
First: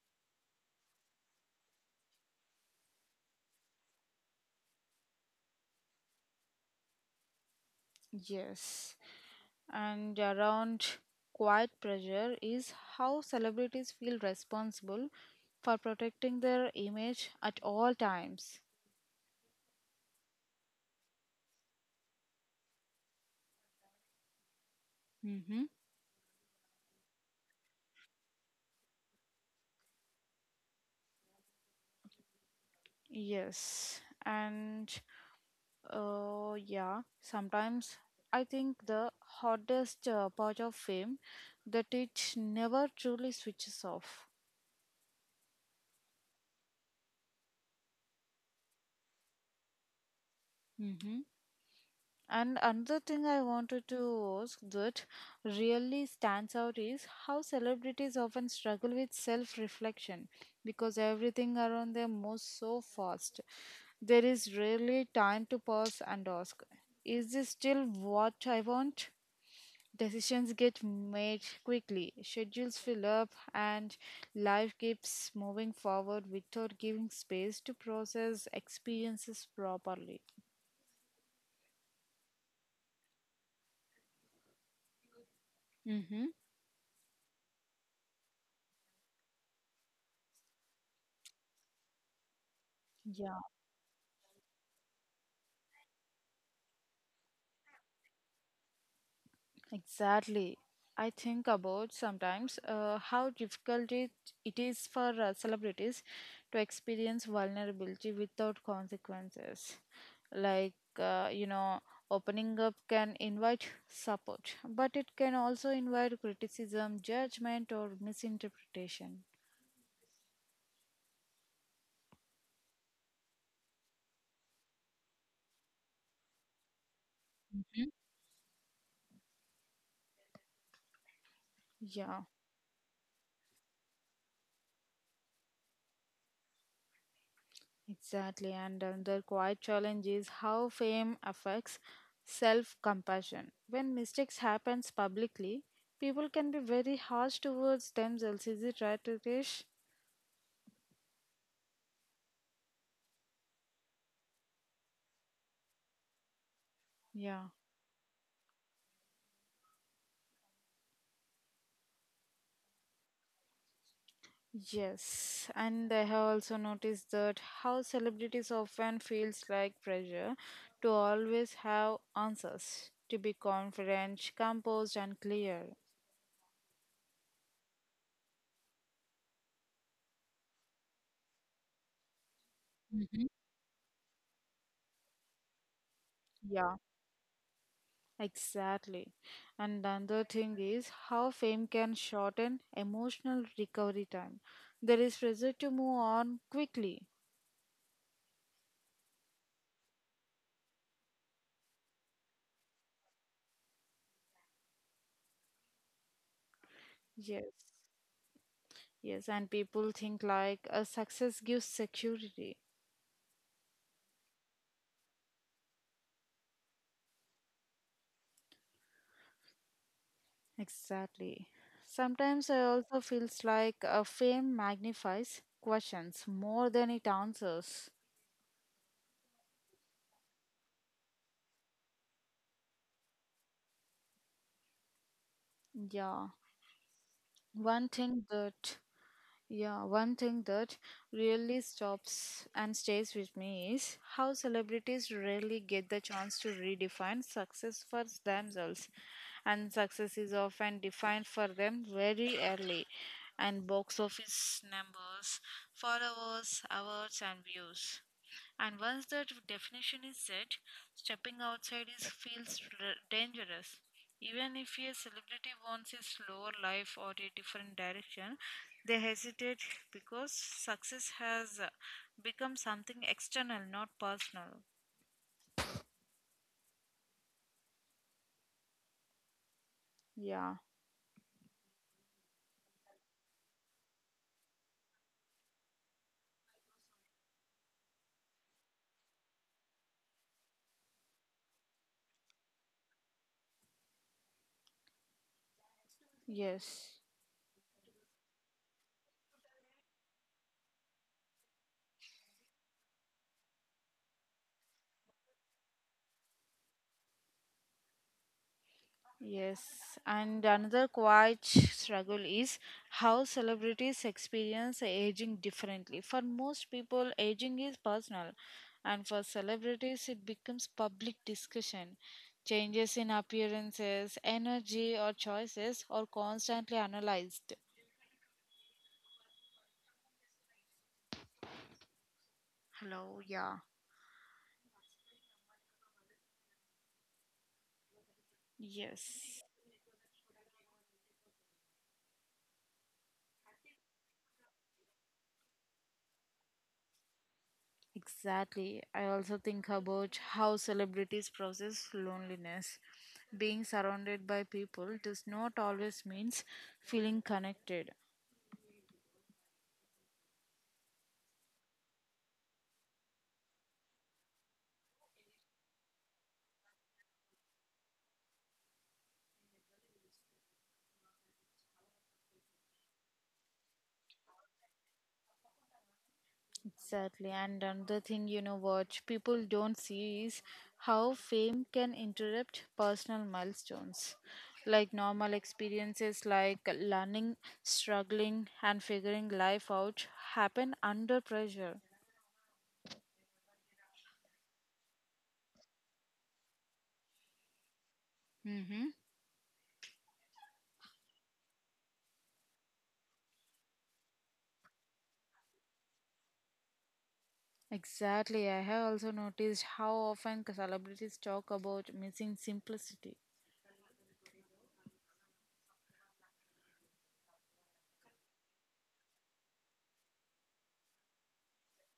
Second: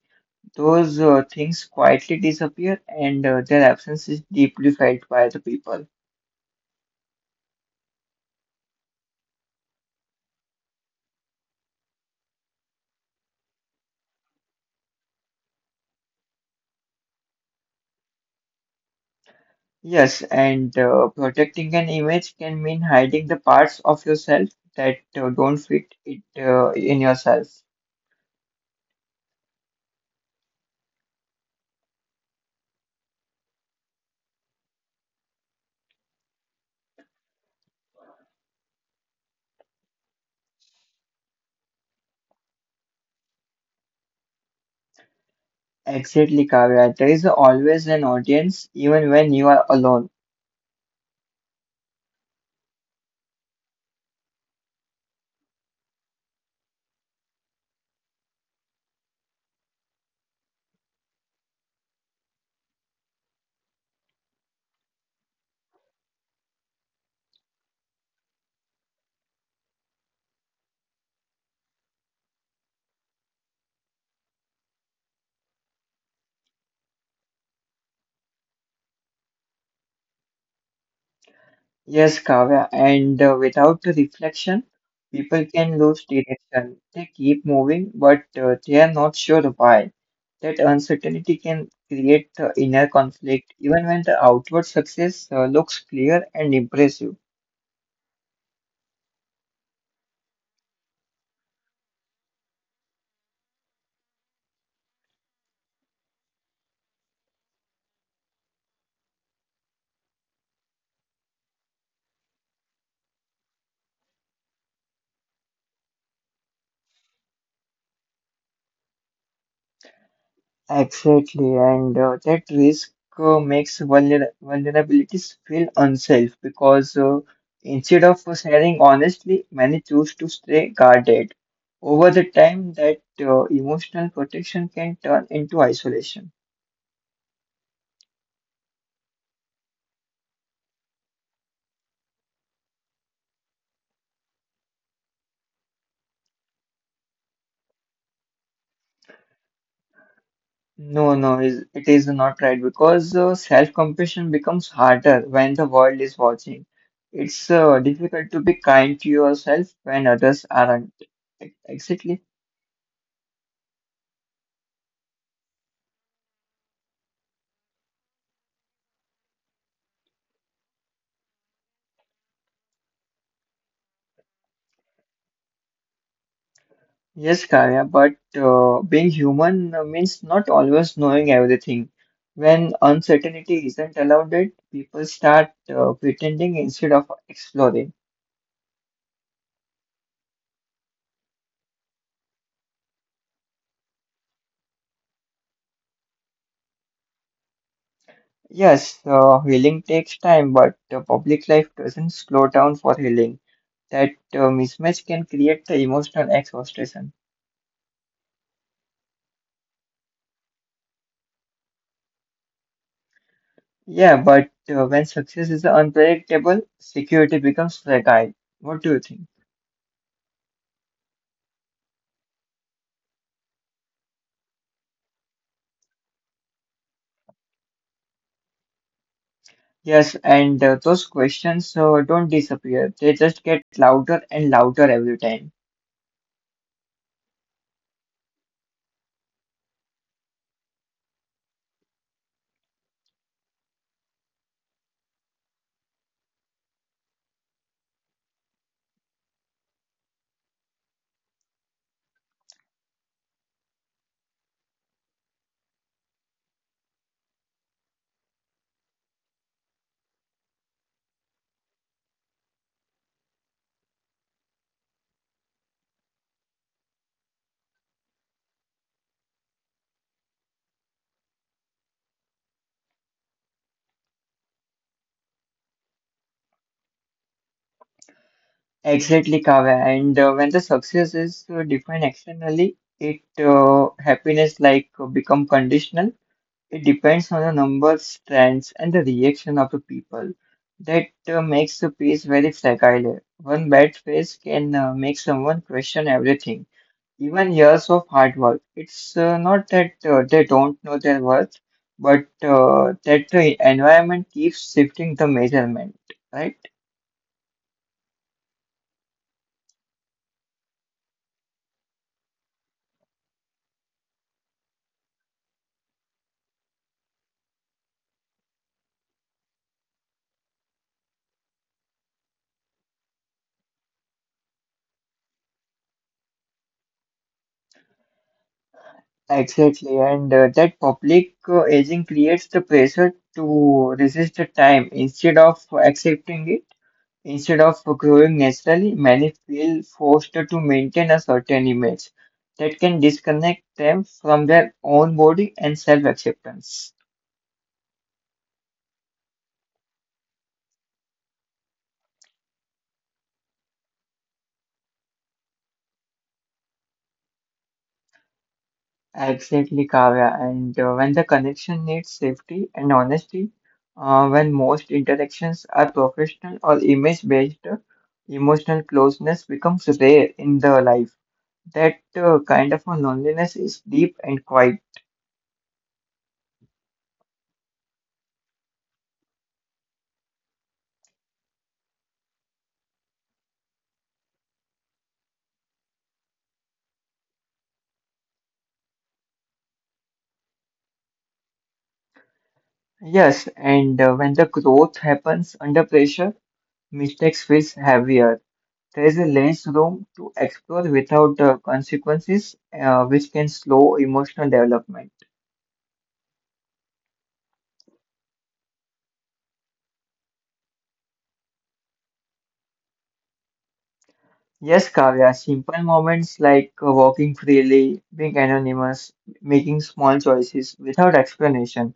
S2: Those things quietly disappear, and their absence is deeply felt by the people.
S1: Yes. And around quiet pressure is how celebrities feel responsible for protecting their image at all times.
S2: Yes, and protecting an image can mean hiding the parts of yourself that don't
S1: Mm-hmm.
S2: fit it in yourself.
S1: Yes. And yeah, sometimes I think the hardest part of fame that it never truly switches off.
S2: Exactly, Kavya. There is always an audience, even when you are alone.
S1: Mm-hmm. And another thing I wanted to ask that really stands out is how celebrities often struggle with self reflection because everything around them moves so fast. There is rarely time to pause and ask, is this still what I want? Decisions get made quickly, schedules fill up, and life keeps moving forward without giving space to process experiences properly.
S2: Yes, Kavya. And without the reflection, people can lose
S1: Mm-hmm.
S2: direction. They keep moving, but they are not sure why. That uncertainty can create the inner conflict, even when the outward success looks clear and impressive.
S1: Exactly. I think about sometimes how difficult it is for celebrities to experience vulnerability without consequences. Like, you know, opening up can invite support, but it can also invite criticism, judgment, or misinterpretation.
S2: Exactly, and that risk makes vulnerabilities feel unsafe because instead of sharing honestly, many choose to stay guarded.
S1: Yeah.
S2: Over the time, that emotional protection can turn into isolation.
S1: Exactly, and another quiet challenge is how fame affects self compassion. When mistakes happens publicly, people can be very harsh towards themselves. Is it right, Ritesh?
S2: No, no, it is not right because self-compassion becomes harder when the world is watching.
S1: Yeah.
S2: It's difficult to be kind to yourself when others aren't. Exactly.
S1: Yes, and I have also noticed that how celebrities often feels like pressure to always have answers, to be confident, composed, and clear.
S2: Yes, Kaya, but being human means not always knowing everything. When uncertainty isn't allowed, it people start pretending
S1: Yeah.
S2: instead of exploring.
S1: Exactly. And the other thing is how fame can shorten emotional recovery time. There is pressure to move on quickly.
S2: Yes, healing takes time, but public life doesn't slow down for healing. That mismatch can create the emotional exhaustion.
S1: Yes. Yes. And people think like a success gives security.
S2: Yeah, but when success is unpredictable, security becomes fragile. What do you think?
S1: Exactly. Sometimes I also feels like a fame magnifies questions more than it answers.
S2: Yes, and those questions don't disappear. They just get louder and louder every time.
S1: Yeah. One thing that Yeah, one thing that really stops and stays with me is how celebrities rarely get the chance to redefine success for themselves. And success is often defined for them very early. And box office numbers, followers, awards, and views. And once that definition is set, stepping outside is feels dangerous. Even if a celebrity wants a slower life or a different direction, they hesitate because success has become something external, not personal.
S2: Exactly, Kavya. And
S1: Yeah,
S2: when the success is defined externally, it happiness like become conditional. It depends on the numbers, trends, and the reaction of the people. That makes the phase very fragile. One bad phase can make someone question everything,
S1: yes.
S2: even years of hard work. It's not that they don't know their worth, but that the environment keeps shifting the measurement, right?
S1: Yes, and another quiet struggle is how celebrities experience aging differently. For most people, aging is personal, and for celebrities, it becomes public discussion. Changes in appearances, energy, or choices are constantly analyzed.
S2: Exactly, and that public aging creates the pressure
S1: Hello, yeah.
S2: to resist the time instead of accepting it. Instead of growing naturally, many
S1: Yes.
S2: feel forced to maintain a certain image that can disconnect them from their own body and self acceptance.
S1: Exactly. I also think about how celebrities process loneliness. Being surrounded by people does not always means feeling connected.
S2: Exactly, Kavya. And when the connection needs safety and honesty, when most interactions are professional or image based, emotional closeness becomes rare in the life. That kind of a loneliness is deep and quiet.
S1: Exactly. And another thing, you know what people don't see is how fame can interrupt personal milestones. Like normal experiences like learning, struggling and figuring life out happen under pressure.
S2: Yes, and when the growth happens under pressure, mistakes feels heavier. There is a less room to explore without consequences, which can slow emotional development.
S1: Exactly. I have also noticed how often celebrities talk about missing simplicity.
S2: Yes, Kavya, simple moments like walking freely, being anonymous, making small choices without explanation.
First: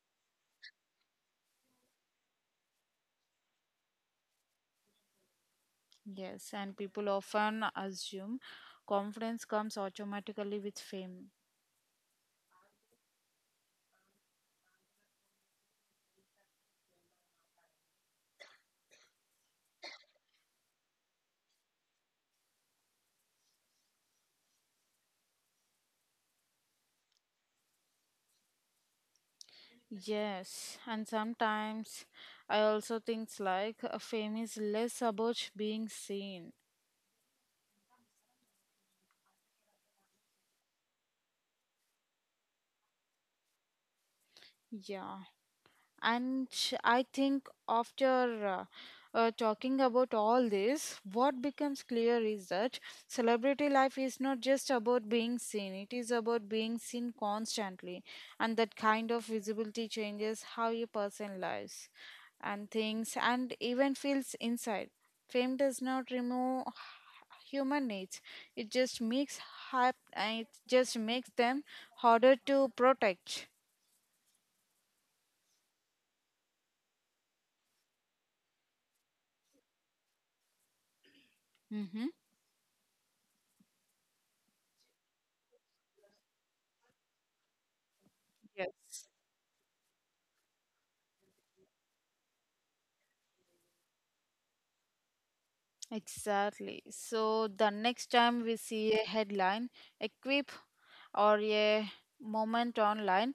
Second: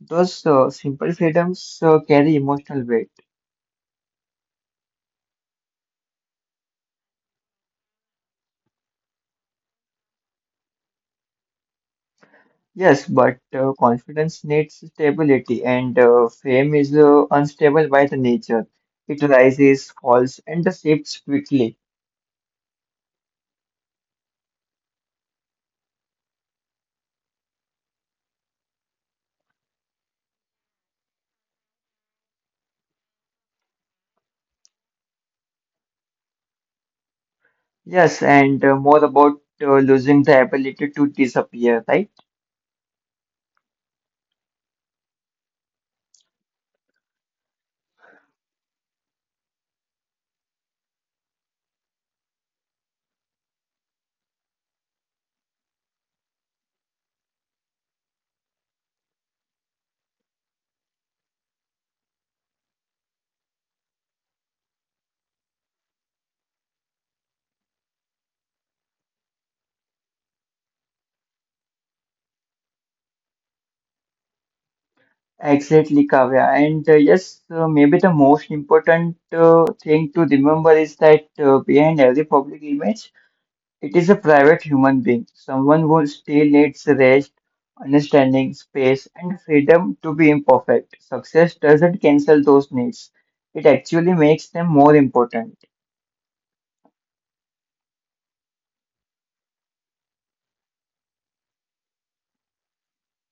S2: Those simple freedoms carry emotional weight.
S1: Yes, and people often assume confidence comes automatically with fame.
S2: Yes, but confidence needs stability, and fame is unstable by the nature. It rises, falls, and shifts quickly.
S1: Yes, and sometimes I also think like fame is less about being seen.
S2: Yes, and more about losing the ability to disappear, right?
S1: Yeah. And I think after talking about all this, what becomes clear is that celebrity life is not just about being seen, it is about being seen constantly. And that kind of visibility changes how a person lives and things and even feels inside. Fame does not remove human needs, it just makes it just makes them harder to protect.
S2: Exactly, Kavya. And yes, maybe the most important thing to remember is that behind
S1: Mm-hmm.
S2: every public image, it is a private human being, someone who still needs rest, understanding,
S1: Yes.
S2: space, and freedom to be imperfect. Success doesn't cancel those needs, it actually makes them more important.
S1: Exactly. So the next time we see a headline, a quip, or a moment online,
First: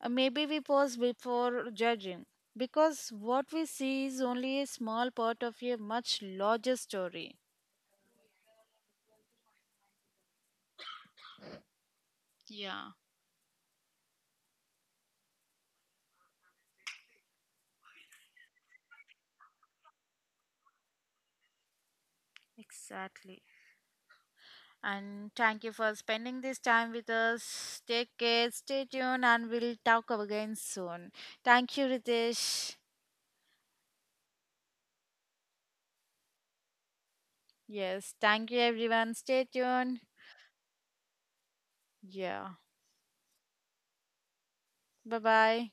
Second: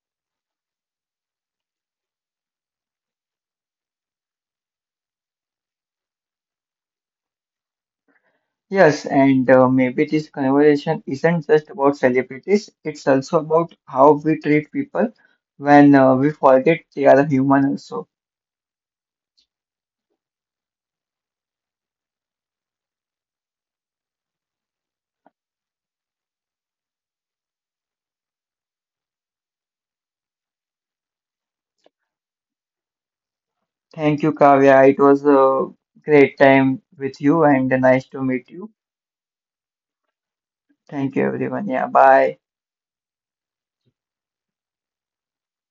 S1: maybe we pause before judging because what we see is only a small part of a much larger story.
S2: Yes, and maybe this conversation isn't just about celebrities,
S1: Yeah.
S2: it's also about how we treat people when we forget they are human also.
S1: Exactly. And thank you for spending this time with us. Take care, stay tuned, and we'll talk again soon. Thank you, Ritesh.
S2: Thank you, Kavya. It was a great time with you and nice
S1: Yes,
S2: to
S1: thank
S2: meet
S1: you,
S2: you.
S1: everyone. Stay tuned.
S2: Thank you, everyone. Yeah, bye.
S1: Yeah, bye bye.